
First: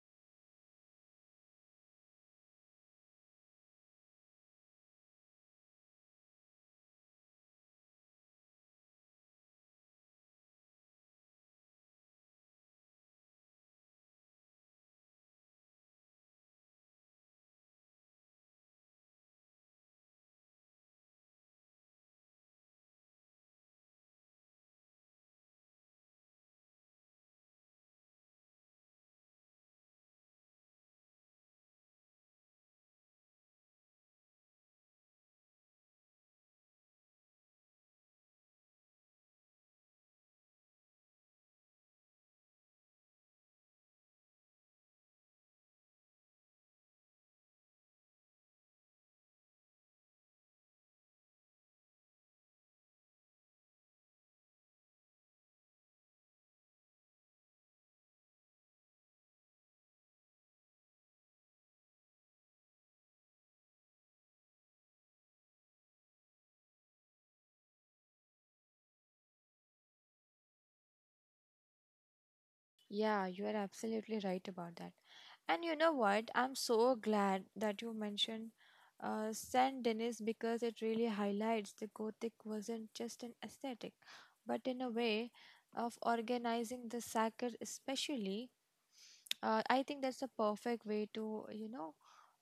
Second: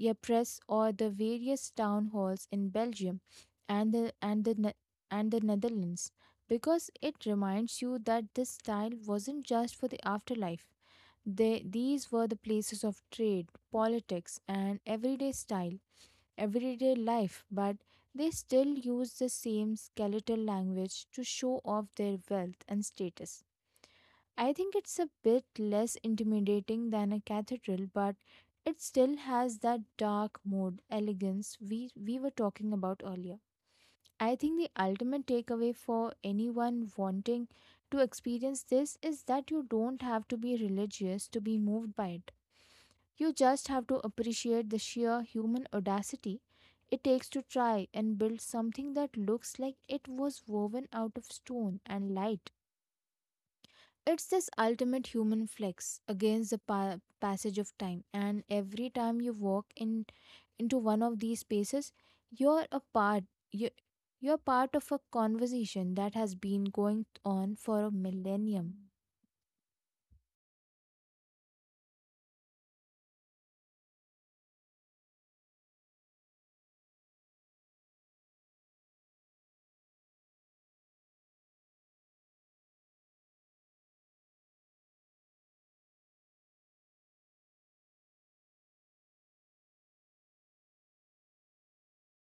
[SPEAKER 1] a press or the various town halls in Belgium and the and the Ne- and the Netherlands, because it reminds you that this style wasn't just for the afterlife. They, these were the places of trade, politics, and everyday life, but they still use the same skeletal language to show off their wealth and status. I think it's a bit less intimidating than a cathedral, but it still has that dark mode elegance we were talking about earlier. I think the ultimate takeaway for anyone wanting to experience this is that you don't have to be religious to be moved by it. You just have to appreciate the sheer human audacity it takes to try and build something that looks like it was woven out of stone and light. It's this ultimate human flex against the passage of time, and every time you walk in into one of these spaces, you're a part you you're part of a conversation that has been going on for a millennium.
[SPEAKER 2] Yeah, you are absolutely right about that. And you know what? I'm so glad that you mentioned Saint Denis because it really highlights the Gothic wasn't just an aesthetic, but in a way of organizing the sacred, especially. I think that's a perfect way to, you know,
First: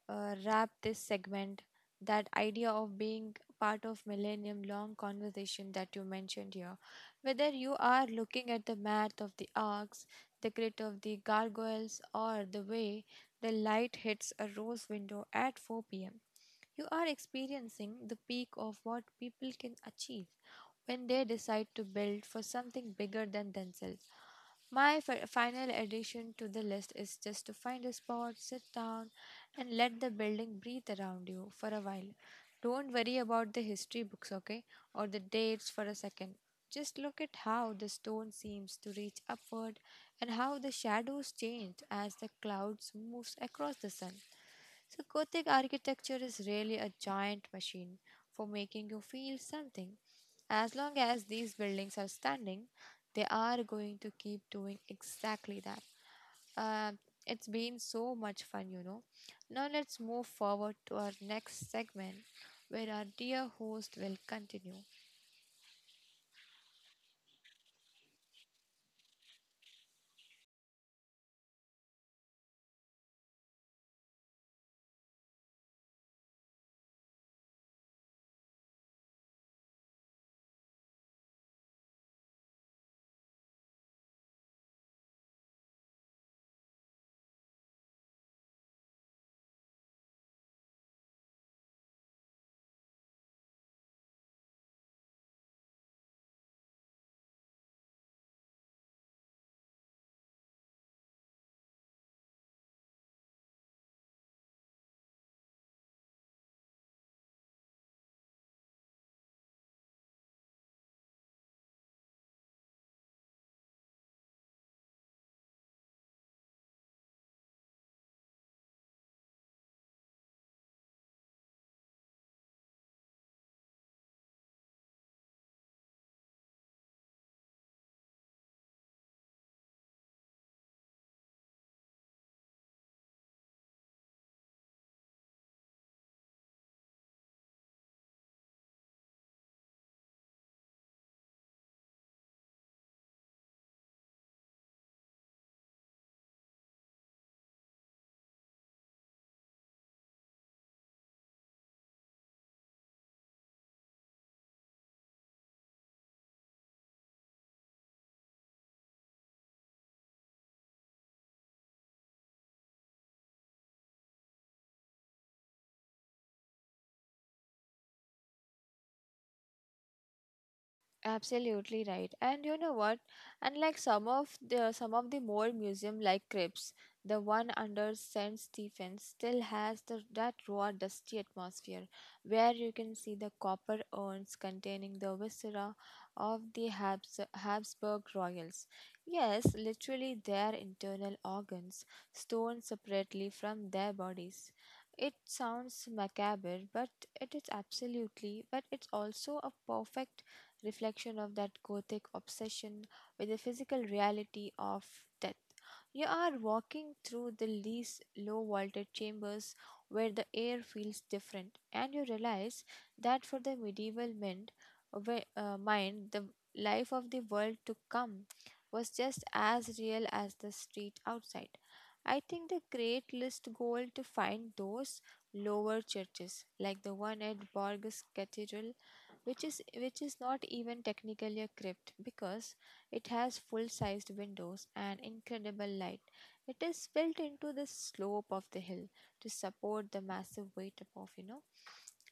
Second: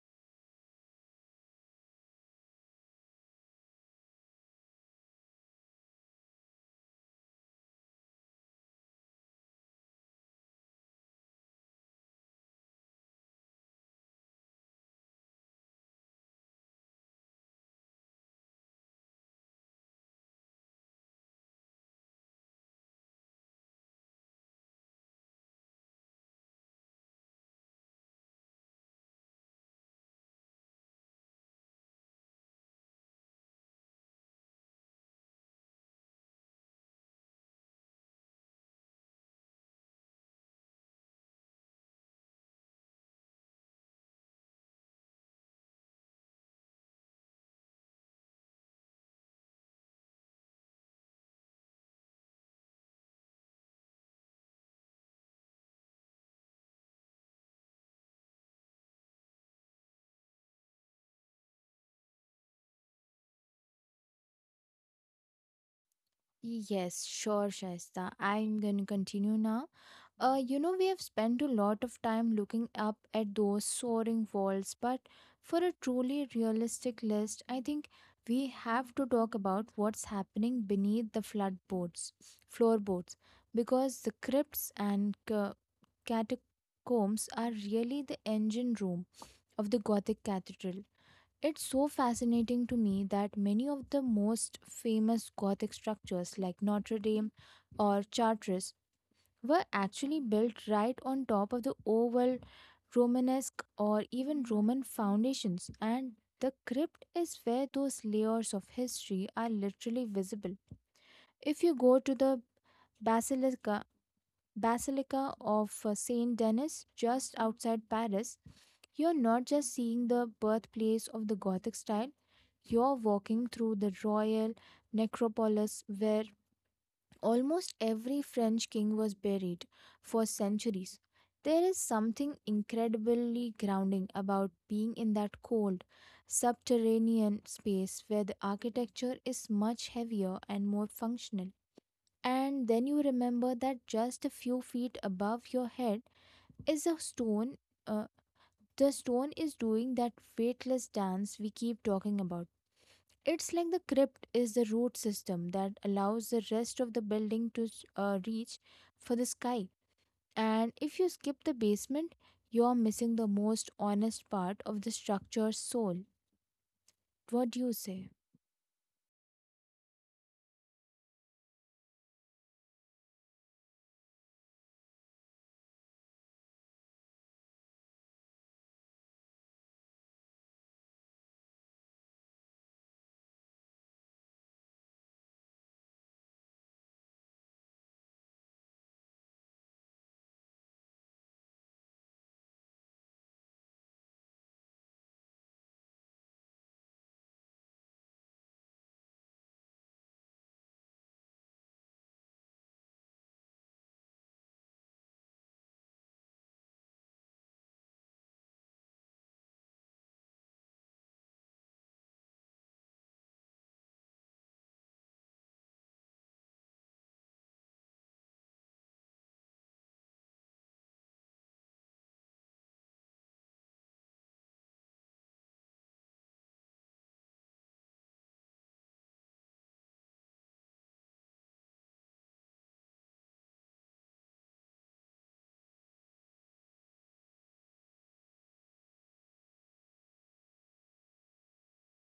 [SPEAKER 2] uh, wrap this segment. That idea of being part of millennium long conversation that you mentioned here, whether you are looking at the math of the arcs, the grit of the gargoyles, or the way the light hits a rose window at 4 p.m., you are experiencing the peak of what people can achieve when they decide to build for something bigger than themselves. My final addition to the list is just to find a spot, sit down, and let the building breathe around you for a while. Don't worry about the history books, okay, or the dates for a second. Just look at how the stone seems to reach upward and how the shadows change as the clouds moves across the sun. So Gothic architecture is really a giant machine for making you feel something. As long as these buildings are standing, they are going to keep doing exactly that. Uh, it's been so much fun. Now let's move forward to our next segment where our dear host will continue.
[SPEAKER 1] Yes, sure, Shaista. I'm going to continue now. You know, we have spent a lot of time looking up at those soaring walls, but for a truly realistic list, I think we have to talk about what's happening beneath the floorboards, because the crypts and catacombs are really the engine room of the Gothic cathedral. It's so fascinating to me that many of the most famous Gothic structures like Notre Dame or Chartres were actually built right on top of the oval Romanesque or even Roman foundations, and the crypt is where those layers of history are literally visible. If you go to the Basilica Basilica of Saint Denis just outside Paris, you're not just seeing the birthplace of the Gothic style, you're walking through the royal necropolis where almost every French king was buried for centuries. There is something incredibly grounding about being in that cold, subterranean space where the architecture is much heavier and more functional. And then you remember that just a few feet above your head is a uh, stone is doing that weightless dance we keep talking about. It's like the crypt is the root system that allows the rest of the building to reach for the sky. And if you skip the basement, you're missing the most honest part of the structure's soul. What do you say?
[SPEAKER 2] Absolutely right. And you know what? Unlike some of the more museum like crypts, the one under St. Stephen's still has that raw dusty atmosphere where you can see the copper urns containing the viscera of the Habsburg royals. Yes, literally their internal organs, stored separately from their bodies. It sounds macabre, but it is absolutely, but it's also a perfect reflection of that gothic obsession with the physical reality of death. You are walking through these low vaulted chambers where the air feels different, and you realize that for the medieval men, mind, the life of the world to come was just as real as the street outside. I think the great list goal to find those lower churches, like the one at Borges Cathedral which is not even technically a crypt because it has full-sized windows and incredible light. It is built into the slope of the hill to support the massive weight above, you know.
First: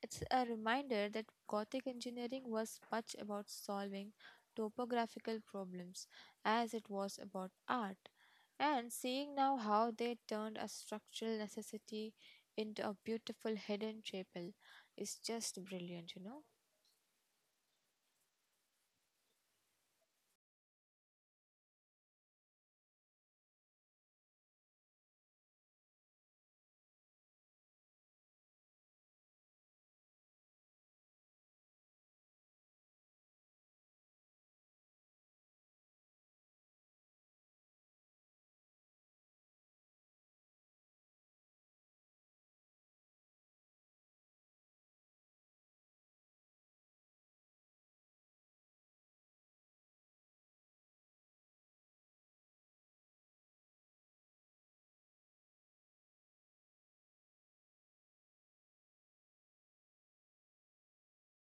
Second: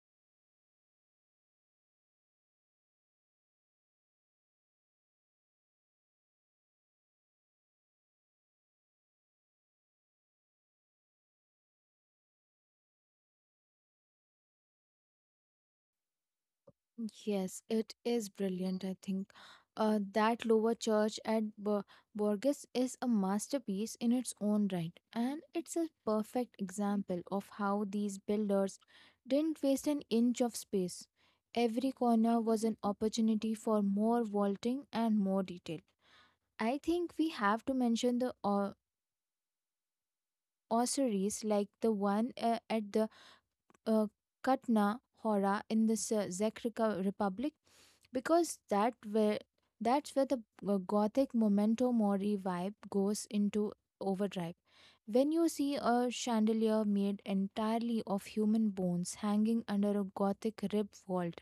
[SPEAKER 2] It's a reminder that Gothic engineering was much about solving topographical problems as it was about art. And seeing now how they turned a structural necessity into a beautiful hidden chapel is just brilliant, you know.
[SPEAKER 1] Yes, it is brilliant, I think. That lower church at Borges is a masterpiece in its own right, and it's a perfect example of how these builders didn't waste an inch of space. Every corner was an opportunity for more vaulting and more detail. I think we have to mention the ossuaries like the one at the uh, Katna Hora in this Republic because that's where the Gothic memento mori vibe goes into overdrive. When you see a chandelier made entirely of human bones hanging under a Gothic rib vault,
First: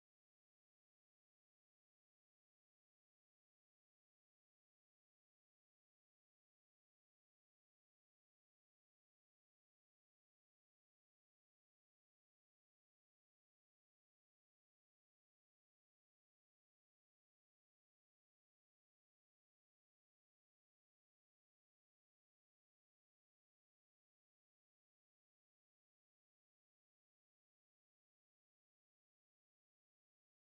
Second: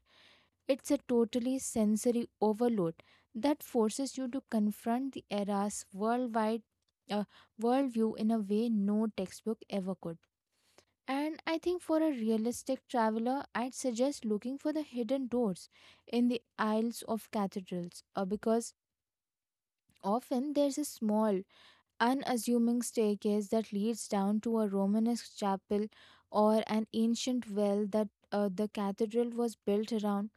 [SPEAKER 1] it's a totally sensory overload that forces you to confront the era's worldwide uh, worldview in a way no textbook ever could. And I think for a realistic traveler, I'd suggest looking for the hidden doors in the aisles of cathedrals because often there's a small, unassuming staircase that leads down to a Romanesque chapel or an ancient well that the cathedral was built around.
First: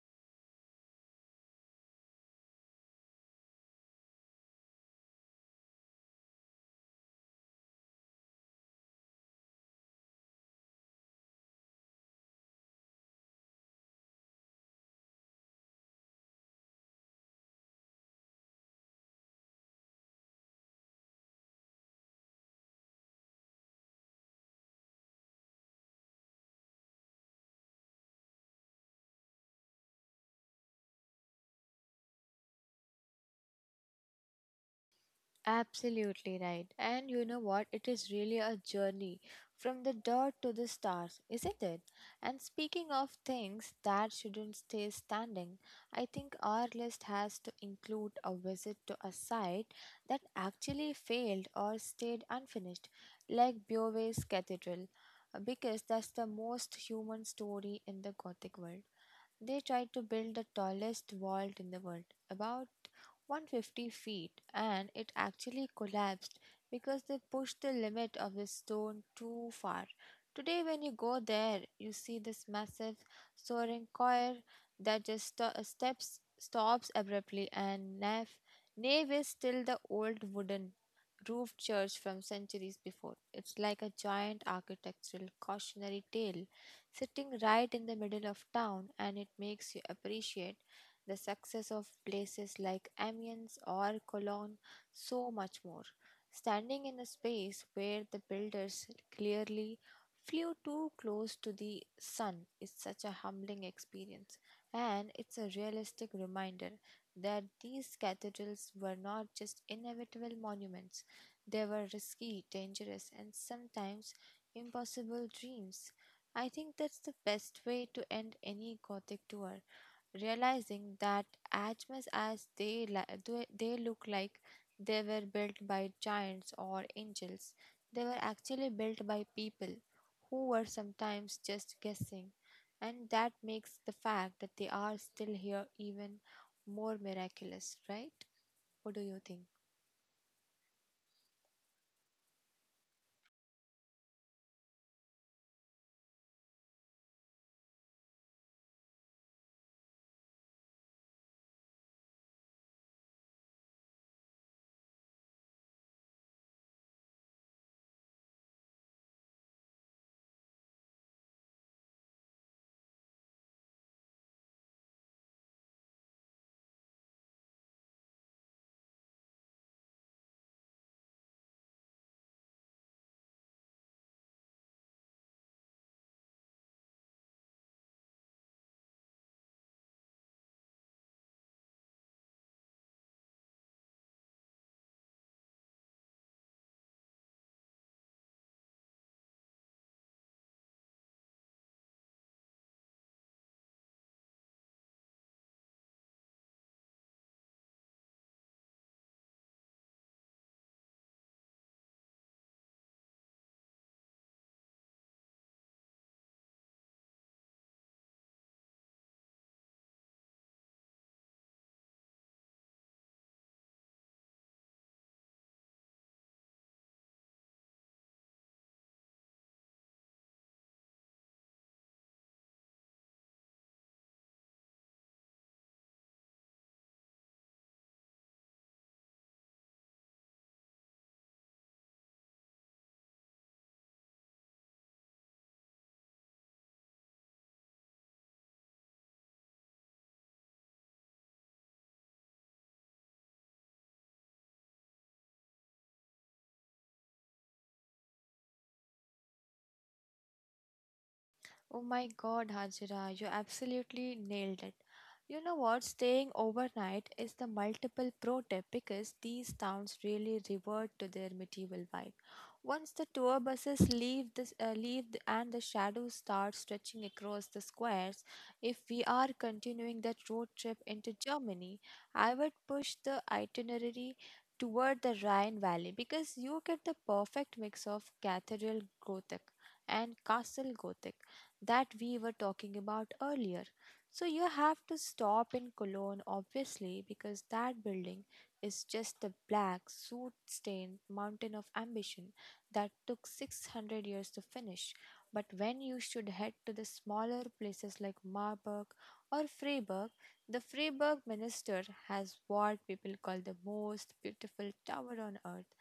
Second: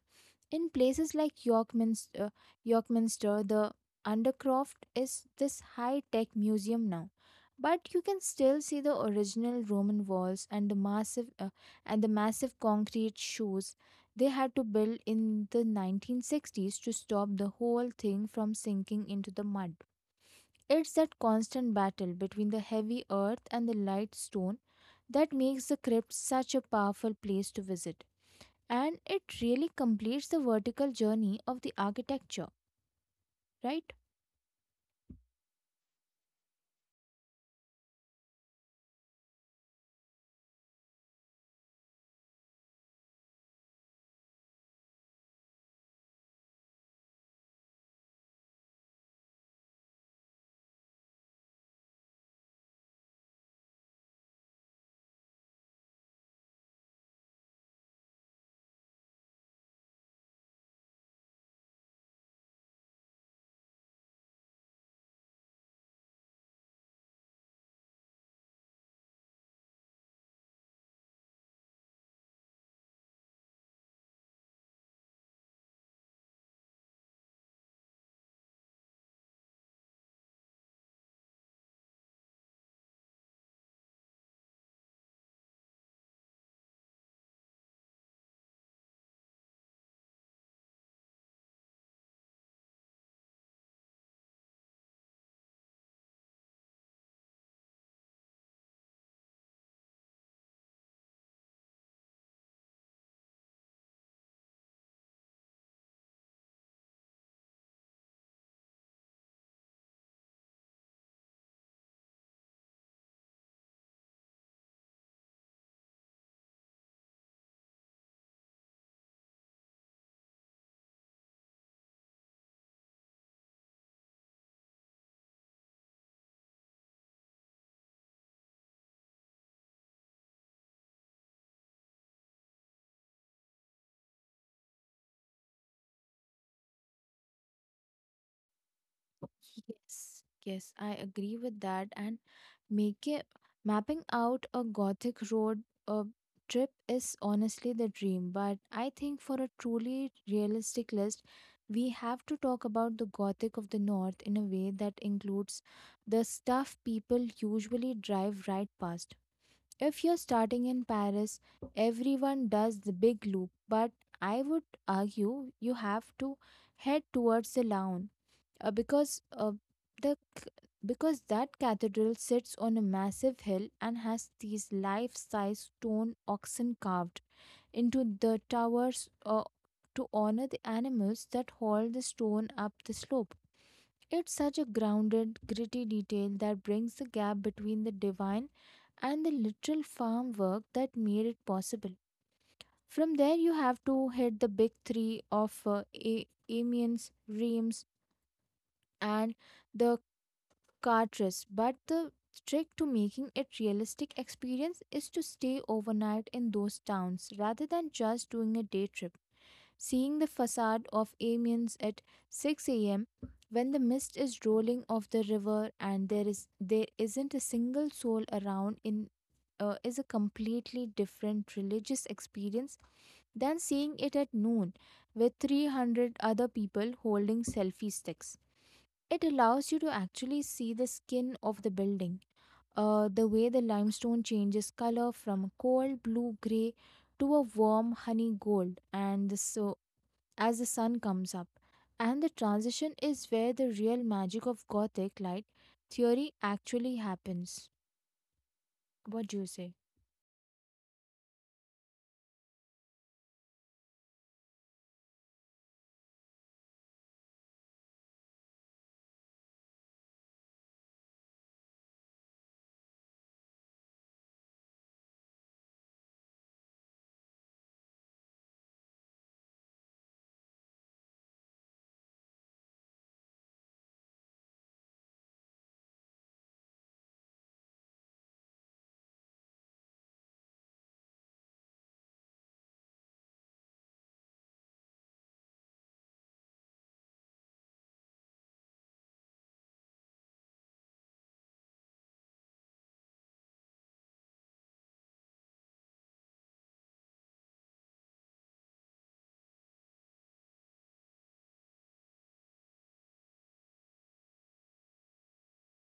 [SPEAKER 1] In places like Yorkminster, the Undercroft is this high-tech museum now, but you can still see the original Roman walls and the massive concrete shoes they had to build in the 1960s to stop the whole thing from sinking into the mud. It's that constant battle between the heavy earth and the light stone that makes the crypt such a powerful place to visit, and it really completes the vertical journey of the architecture, right?
[SPEAKER 2] Absolutely right. And you know what? It is really a journey from the dirt to the stars, isn't it? And speaking of things that shouldn't stay standing, I think our list has to include a visit to a site that actually failed or stayed unfinished, like Beauvais Cathedral, because that's the most human story in the Gothic world. They tried to build the tallest vault in the world, about 150 feet, and it actually collapsed because they pushed the limit of the stone too far. Today, when you go there, you see this massive soaring choir that just sto- steps stops abruptly, and nave is still the old wooden roofed church from centuries before. It's like a giant architectural cautionary tale sitting right in the middle of town, and it makes you appreciate the success of places like Amiens or Cologne so much more. Standing in a space where the builders clearly flew too close to the sun is such a humbling experience, and it's a realistic reminder that these cathedrals were not just inevitable monuments, they were risky, dangerous, and sometimes impossible dreams. I think that's the best way to end any Gothic tour, realizing that as much as they look like they were built by giants or angels, they were actually built by people who were sometimes just guessing, and that makes the fact that they are still here even more miraculous, right? What do you think?
[SPEAKER 1] Yes, yes, I agree with that. And make it, mapping out a Gothic road uh, trip is honestly the dream. But I think for a truly realistic list, we have to talk about the Gothic of the North in a way that includes the stuff people usually drive right past. If you're starting in Paris, everyone does the big loop, but I would argue you have to head towards the Laon because the c- because that cathedral sits on a massive hill and has these life-size stone oxen carved into the towers to honor the animals that haul the stone up the slope. It's such a grounded, gritty detail that brings the gap between the divine and the literal farm work that made it possible. From there, you have to hit the big three of Amiens, Reims, and the Cartres. But the trick to making it realistic experience is to stay overnight in those towns rather than just doing a day trip. Seeing the facade of Amiens at 6 a.m. when the mist is rolling off the river and there isn't a single soul around in is a completely different religious experience than seeing it at noon with 300 other people holding selfie sticks. It allows you to actually see the skin of the building, the way the limestone changes color from cold blue gray to a warm honey gold, and the so as the sun comes up. And the transition is where the real magic of Gothic light theory actually happens. What do you say?
[SPEAKER 2] Oh my god, Hajira, you absolutely nailed it. You know what? Staying overnight is the multiple pro tip because these towns really revert to their medieval vibe. Once the tour buses leave, and the shadows start stretching across the squares, if we are continuing that road trip into Germany, I would push the itinerary toward the Rhine Valley because you get the perfect mix of cathedral Gothic and castle Gothic that we were talking about earlier. So you have to stop in Cologne, obviously, because that building is just the black, soot stained mountain of ambition that took 600 years to finish. But when you should head to the smaller places like Marburg or Freiburg, the Freiburg Minister has what people call the most beautiful tower on earth,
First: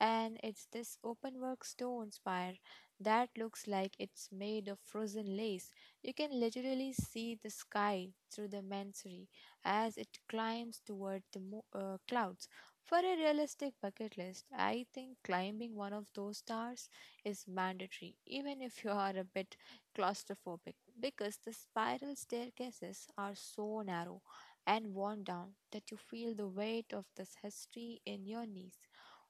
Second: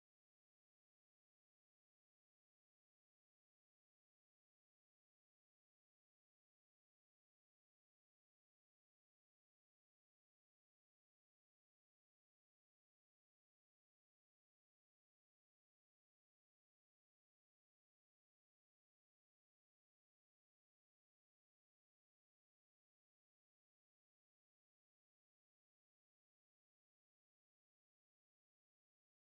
[SPEAKER 2] and it's this open work stone spire that looks like it's made of frozen lace. You can literally see the sky through the mansory as it climbs toward the clouds. For a realistic bucket list, I think climbing one of those stars is mandatory, even if you are a bit claustrophobic, because the spiral staircases are so narrow and worn down that you feel the weight of this history in your knees.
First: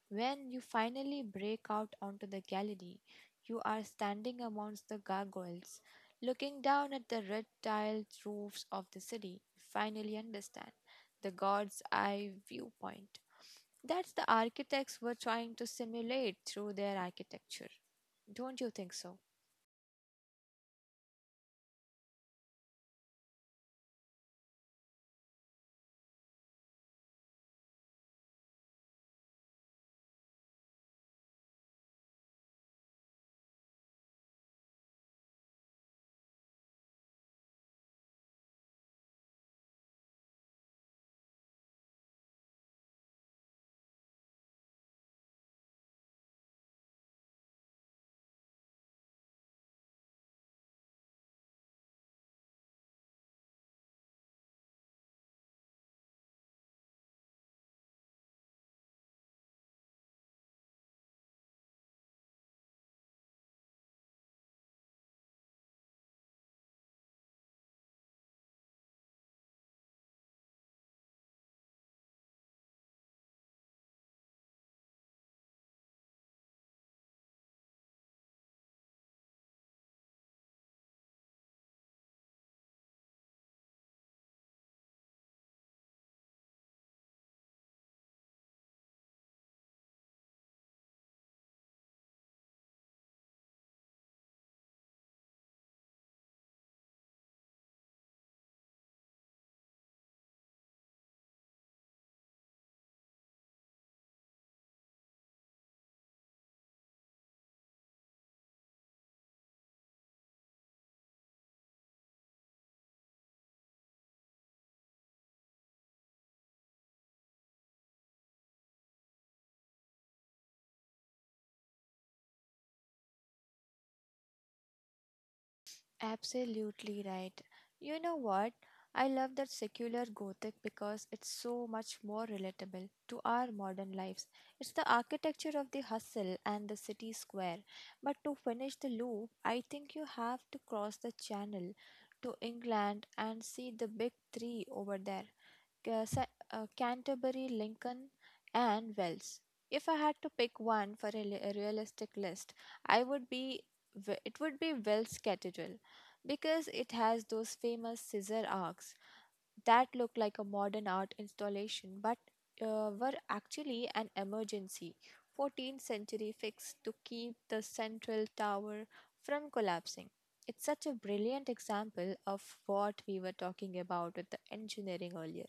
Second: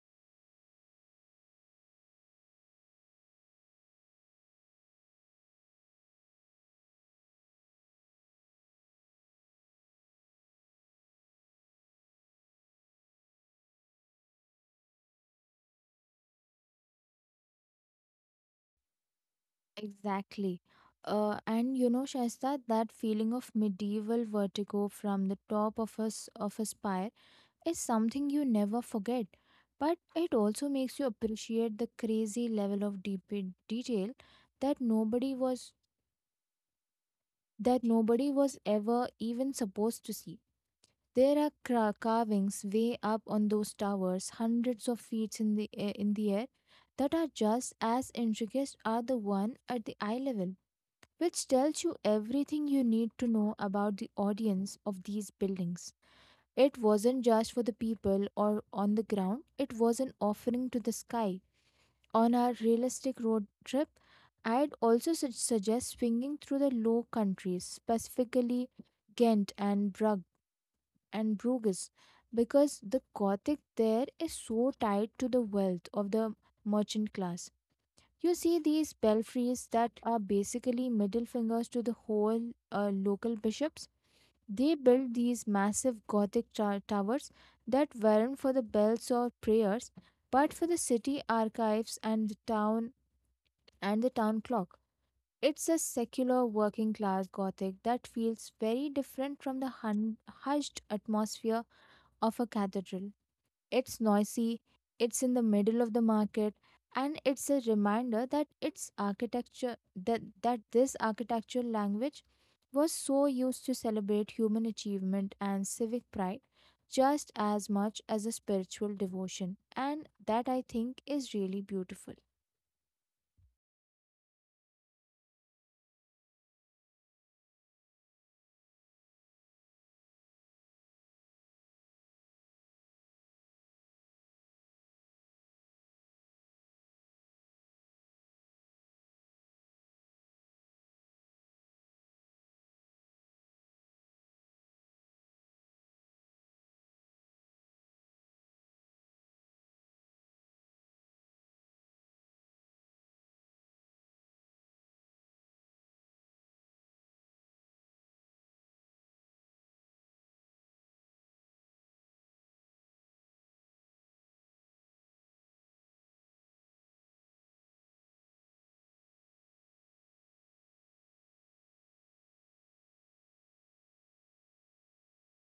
[SPEAKER 2] When you finally break out onto the gallery, you are standing amongst the gargoyles, looking down at the red tiled roofs of the city. You finally understand the god's eye viewpoint. That's the architects were trying to simulate through their architecture. Don't you think so?
[SPEAKER 1] Exactly. And you know, Shaista, that feeling of medieval vertigo from the top of of a spire is something you never forget. But it also makes you appreciate the crazy level of deep detail that nobody was that nobody was ever even supposed to see. There are carvings way up on those towers, hundreds of feet in the air, that are just as intricate as the one at the eye level, which tells you everything you need to know about the audience of these buildings. It wasn't just for the people or on the ground; it was an offering to the sky. On our realistic road trip, I'd also suggest swinging through the Low Countries, specifically Ghent and Brugg and Bruges because the Gothic there is so tied to the wealth of the merchant class. You see these belfries that are basically middle fingers to the whole local bishops. They built these massive Gothic towers that weren't for the bells or prayers, but for the city archives and the town clock. It's a secular working class Gothic that feels very different from the hushed atmosphere of a cathedral. It's noisy, it's in the middle of the market, and it's a reminder that this architectural language was so used to celebrate human achievement and civic pride just as much as a spiritual devotion, and that I think is really beautiful.
[SPEAKER 2] Absolutely right. You know what? I love that secular Gothic because it's so much more relatable to our modern lives. It's the architecture of the hustle and the city square. But to finish the loop, I think you have to cross the channel to England and see the big three over there. Canterbury, Lincoln, and Wells. If I had to pick one for a realistic list, I would be Ve- it would be Wells Cathedral because it has those famous scissor arcs that looked like a modern art installation but were actually an emergency 14th century fix to keep the central tower from collapsing. It's such a brilliant example of what we were talking about with the engineering earlier.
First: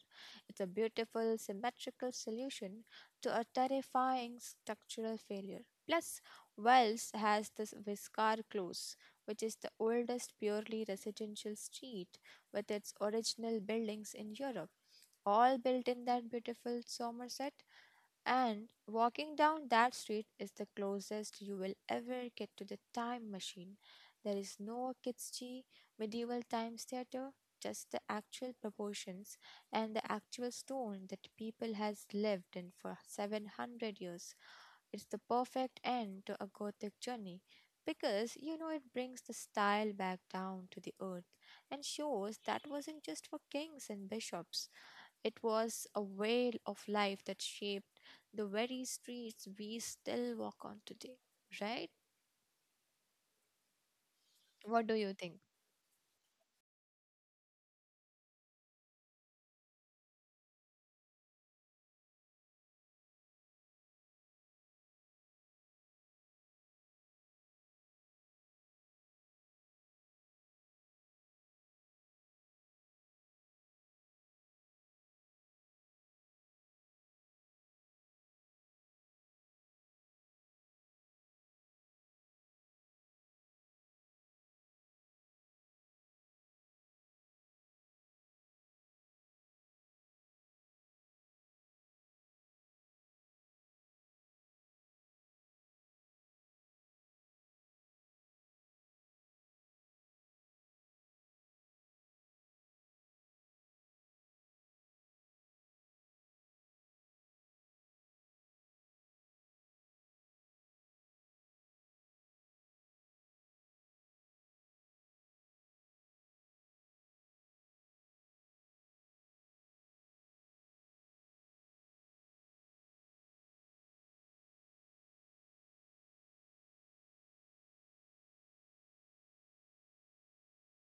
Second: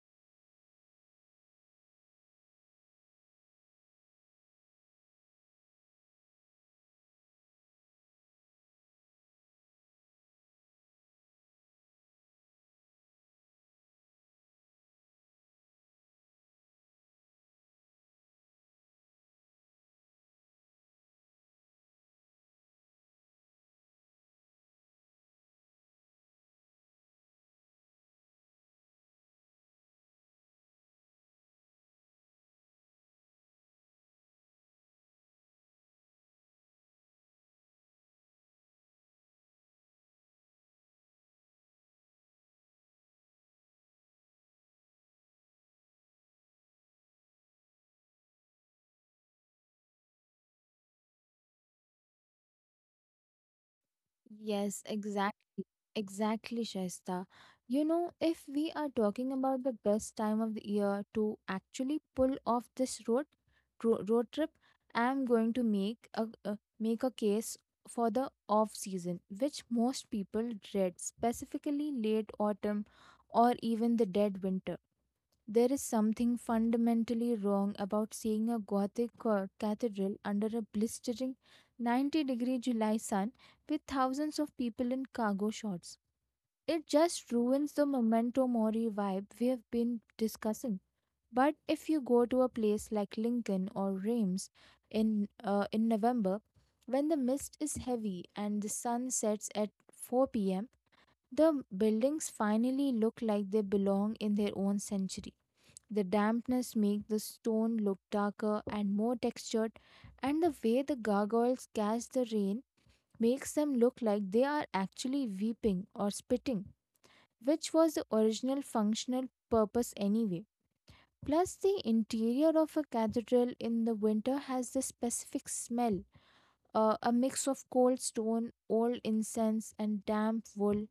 [SPEAKER 2] It's a beautiful, symmetrical solution to a terrifying structural failure. Plus, Wells has this Viscar Close, which is the oldest purely residential street with its original buildings in Europe, all built in that beautiful Somerset. And walking down that street is the closest you will ever get to the time machine. There is no kitschy medieval times theater, just the actual proportions and the actual stone that people has lived in for 700 years. It's the perfect end to a Gothic journey because you know it brings the style back down to the earth and shows that wasn't just for kings and bishops. It was a way of life that shaped the very streets we still walk on today, right?
[SPEAKER 1] Yes,
[SPEAKER 2] What do you think?
[SPEAKER 1] exactly. Exactly, Shaista. You know, if we are talking about the best time of the year to actually pull off this road trip, I'm going to make a case for the off season, which most people dread, specifically late autumn or even the dead winter. There is something fundamentally wrong about seeing a Gothic cathedral under a blistering 90-degree July sun with thousands of people in cargo shorts. It just ruins the memento mori vibe we have been discussing. But if you go to a place like Lincoln or Reims in November, when the mist is heavy and the sun sets at 4 p.m., the buildings finally look like they belong in their own century. The dampness makes the stone look darker and more textured, and the way the gargoyles catch the rain makes them look like they are actually weeping or spitting, which was the original functional purpose anyway. Plus, the interior of a cathedral in the winter has the specific smell, a mix of cold stone, old incense, and damp wool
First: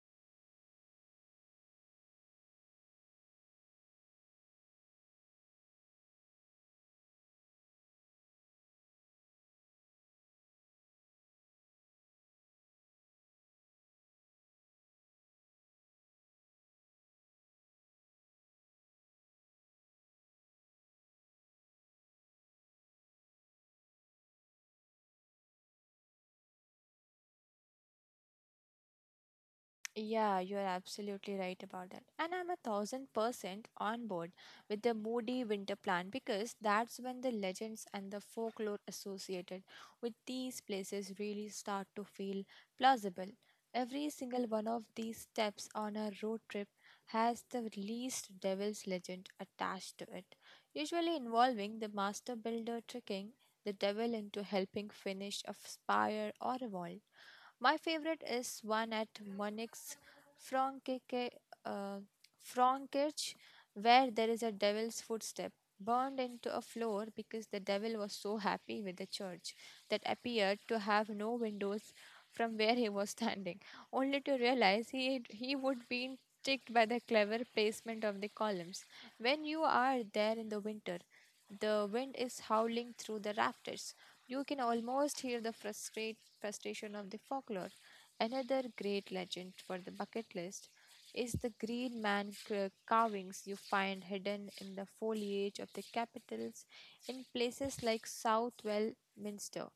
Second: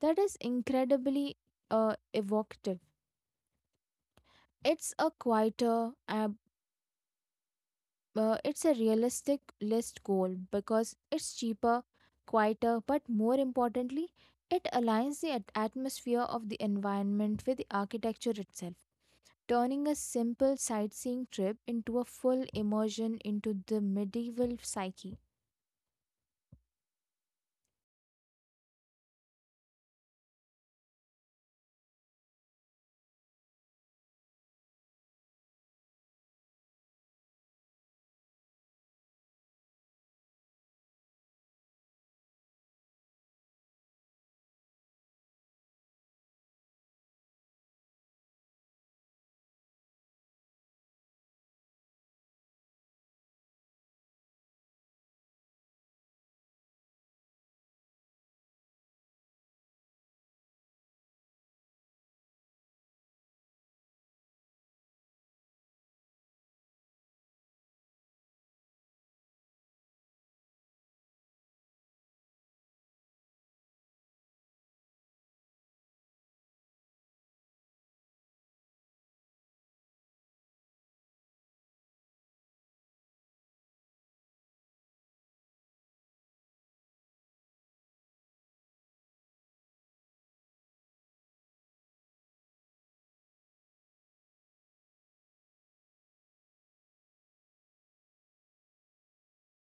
[SPEAKER 1] that is incredibly evocative. It's a quieter it's a realistic list goal because it's cheaper, quieter, but more importantly, it aligns the atmosphere of the environment with the architecture itself, turning a simple sightseeing trip into a full immersion into the medieval psyche.
[SPEAKER 2] Yeah, you're absolutely right about that. And I'm 1000% on board with the moody winter plan because that's when the legends and the folklore associated with these places really start to feel plausible. Every single one of these steps on a road trip has the least devil's legend attached to it, usually involving the master builder tricking the devil into helping finish a spire or a wall. My favorite is one at Monix Frankike, uh, Frankirch, where there is a devil's footstep burned into a floor because the devil was so happy with the church that appeared to have no windows from where he was *laughs* standing only to realize he would be tricked by the clever placement of the columns. When you are there in the winter, the wind is howling through the rafters. You can almost hear the frustration of the folklore. Another great legend for the bucket list is the green man carvings you find hidden in the foliage of the capitals in places like Southwell Minster.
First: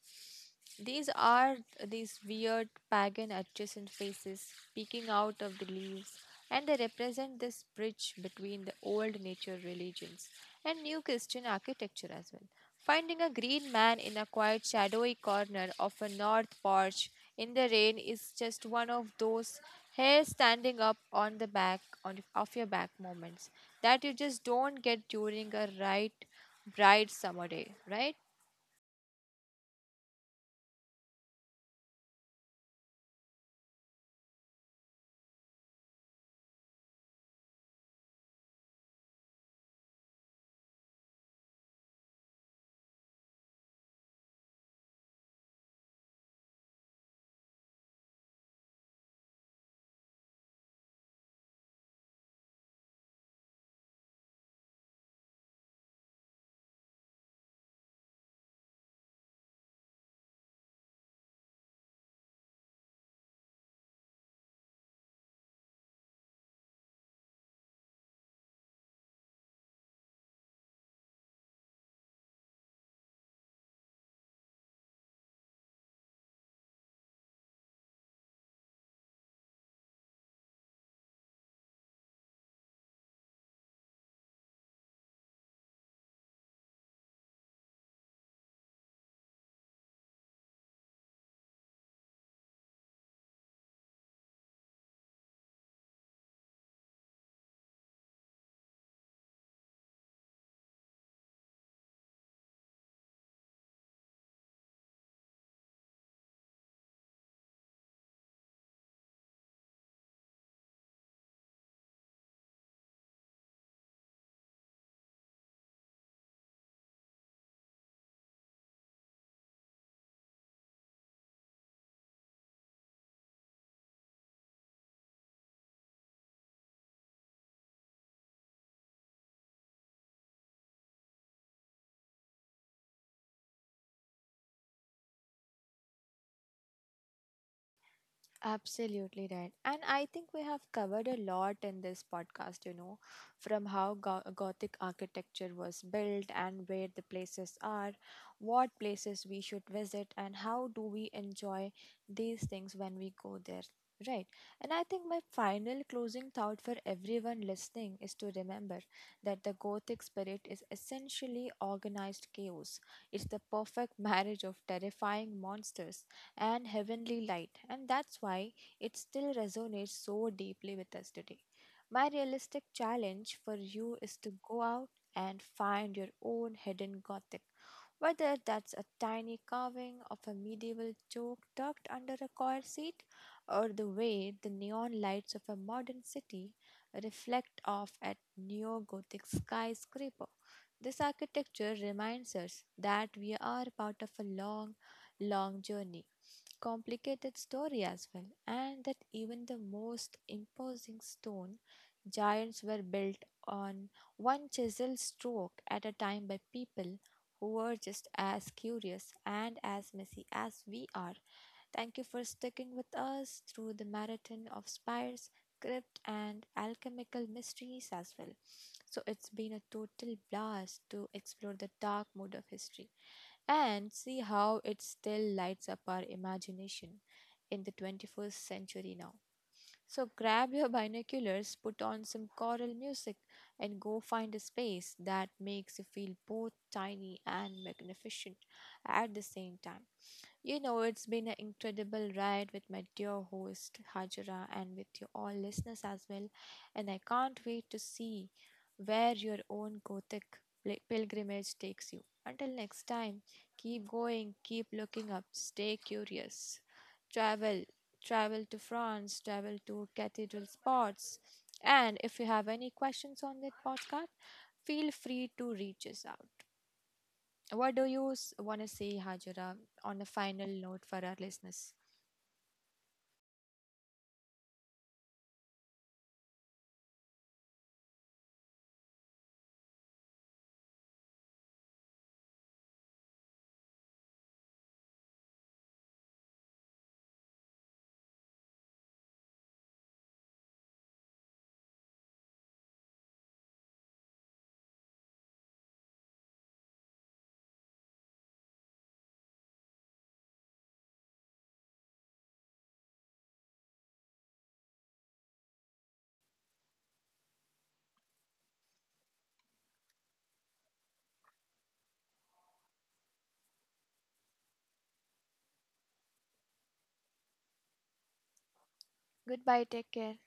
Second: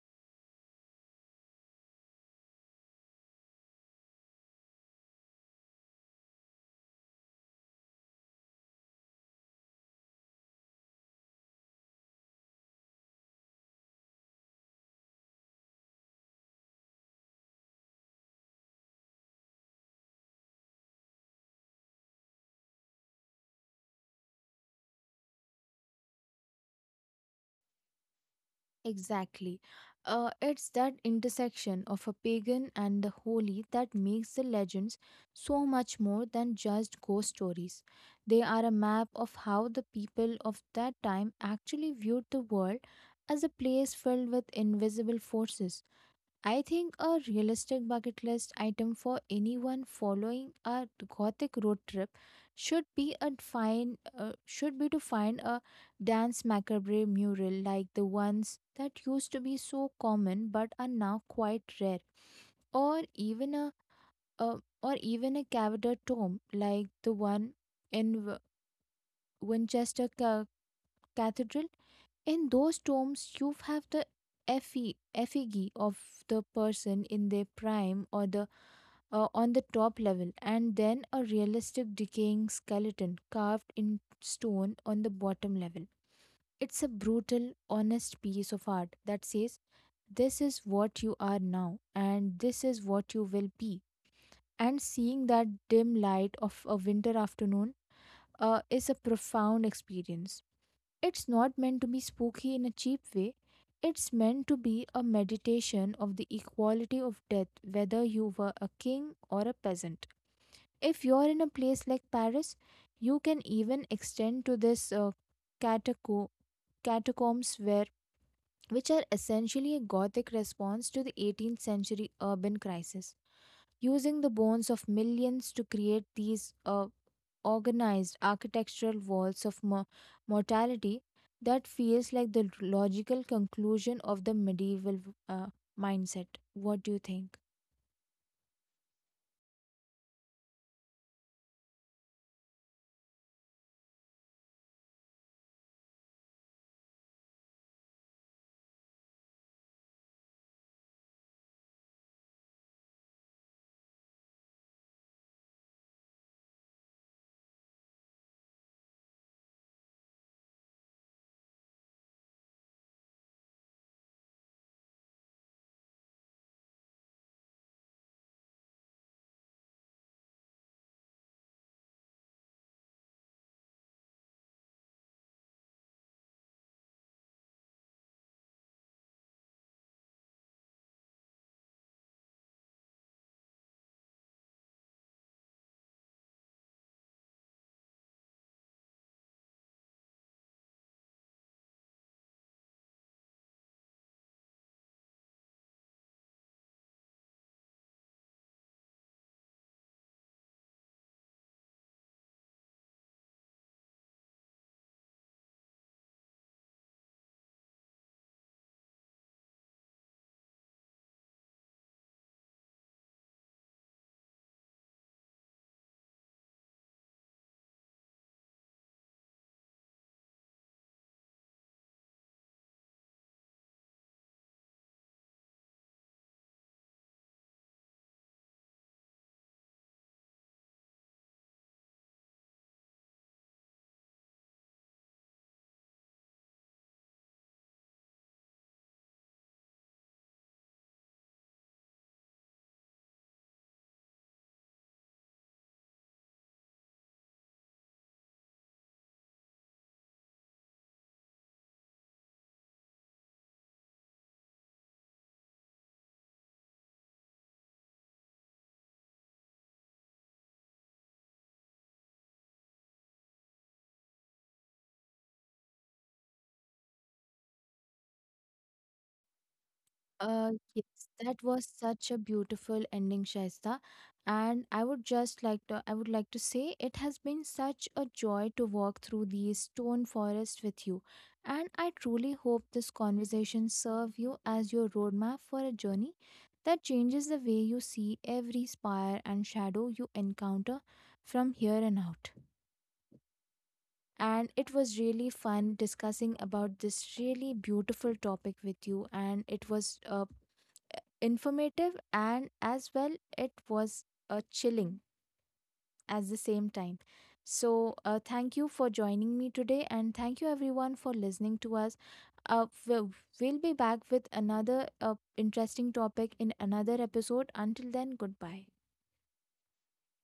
[SPEAKER 2] These are these weird pagan adjacent faces peeking out of the leaves, and they represent this bridge between the old nature religions and new Christian architecture as well. Finding a green man in a quiet, shadowy corner of a north porch in the rain is just one of those hair standing up on the back on, of your back moments that you just don't get during a bright summer day, right?
[SPEAKER 1] Exactly. It's that intersection of a pagan and the holy that makes the legends so much more than just ghost stories. They are a map of how the people of that time actually viewed the world as a place filled with invisible forces. I think a realistic bucket list item for anyone following a gothic road trip should be to find a dance macabre mural like the ones that used to be so common but are now quite rare, or even a cavator tomb like the one in Winchester Cathedral. In those tombs, you have the effigy of the person in their prime or the on the top level, and then a realistic decaying skeleton carved in stone on the bottom level. It's a brutal, honest piece of art that says, "This is what you are now, and this is what you will be." And seeing that dim light of a winter afternoon is a profound experience. It's not meant to be spooky in a cheap way. It's meant to be a meditation of the equality of death, whether you were a king or a peasant. If you're in a place like Paris, you can even extend to cataco- catacombs, where which are essentially a gothic response to the 18th century urban crisis using the bones of millions to create these organized architectural walls of mortality that feels like the logical conclusion of the medieval uh, mindset. What do you think?
[SPEAKER 2] Absolutely right. And I think we have covered a lot in this podcast, you know, from how Gothic architecture was built and where the places are, what places we should visit, and how do we enjoy these things when we go there. Right. And I think my final closing thought for everyone listening is to remember that the Gothic spirit is essentially organized chaos. It's the perfect *laughs* marriage of terrifying monsters and heavenly light, and that's why it still resonates so deeply with us today. My realistic challenge for you is to go out and find your own hidden Gothic. Whether that's a tiny carving of a medieval joke tucked under a coir seat, or the way the neon lights of a modern city reflect off at neo-gothic skyscraper. This architecture reminds us that we are part of a long, long journey, complicated story as well, and that even the most imposing stone giants were built on one chisel stroke at a time by people who were just as curious and as messy as we are. Thank you for sticking with us through the marathon of spires, crypt, and alchemical mysteries as well. So, it's been a total blast to explore the dark mode of history and see how it still lights up our imagination in the 21st century now. So, grab your binoculars, put on some choral music, and go find a space that makes you feel both tiny and magnificent at the same time. You know, it's been an incredible ride with my dear host Hajra and with you all listeners as well. And I can't wait to see where your own Gothic pilgrimage takes you. Until next time, keep going, keep looking up, stay curious. Travel, travel to France, travel to cathedral spots. And if you have any questions on this podcast, feel free to reach us out. What do you want to say, Hajira, on a final note for
[SPEAKER 1] Yes,
[SPEAKER 2] our
[SPEAKER 1] that was
[SPEAKER 2] listeners?
[SPEAKER 1] such a beautiful ending, Shaista. And I would just like I would like to say it has been such a joy to walk through these stone forests with you. And I truly hope this conversation serve you as your roadmap for a journey that changes the way you see every spire and shadow you encounter from here and out. And it was really fun discussing about this really beautiful topic with you. And it was a informative, and as well it was chilling at the same time, so thank you for joining me today, and thank you everyone for listening to us. uh, we'll, we'll be back with another interesting topic in another episode. Until then, goodbye.
[SPEAKER 2] Goodbye, take care.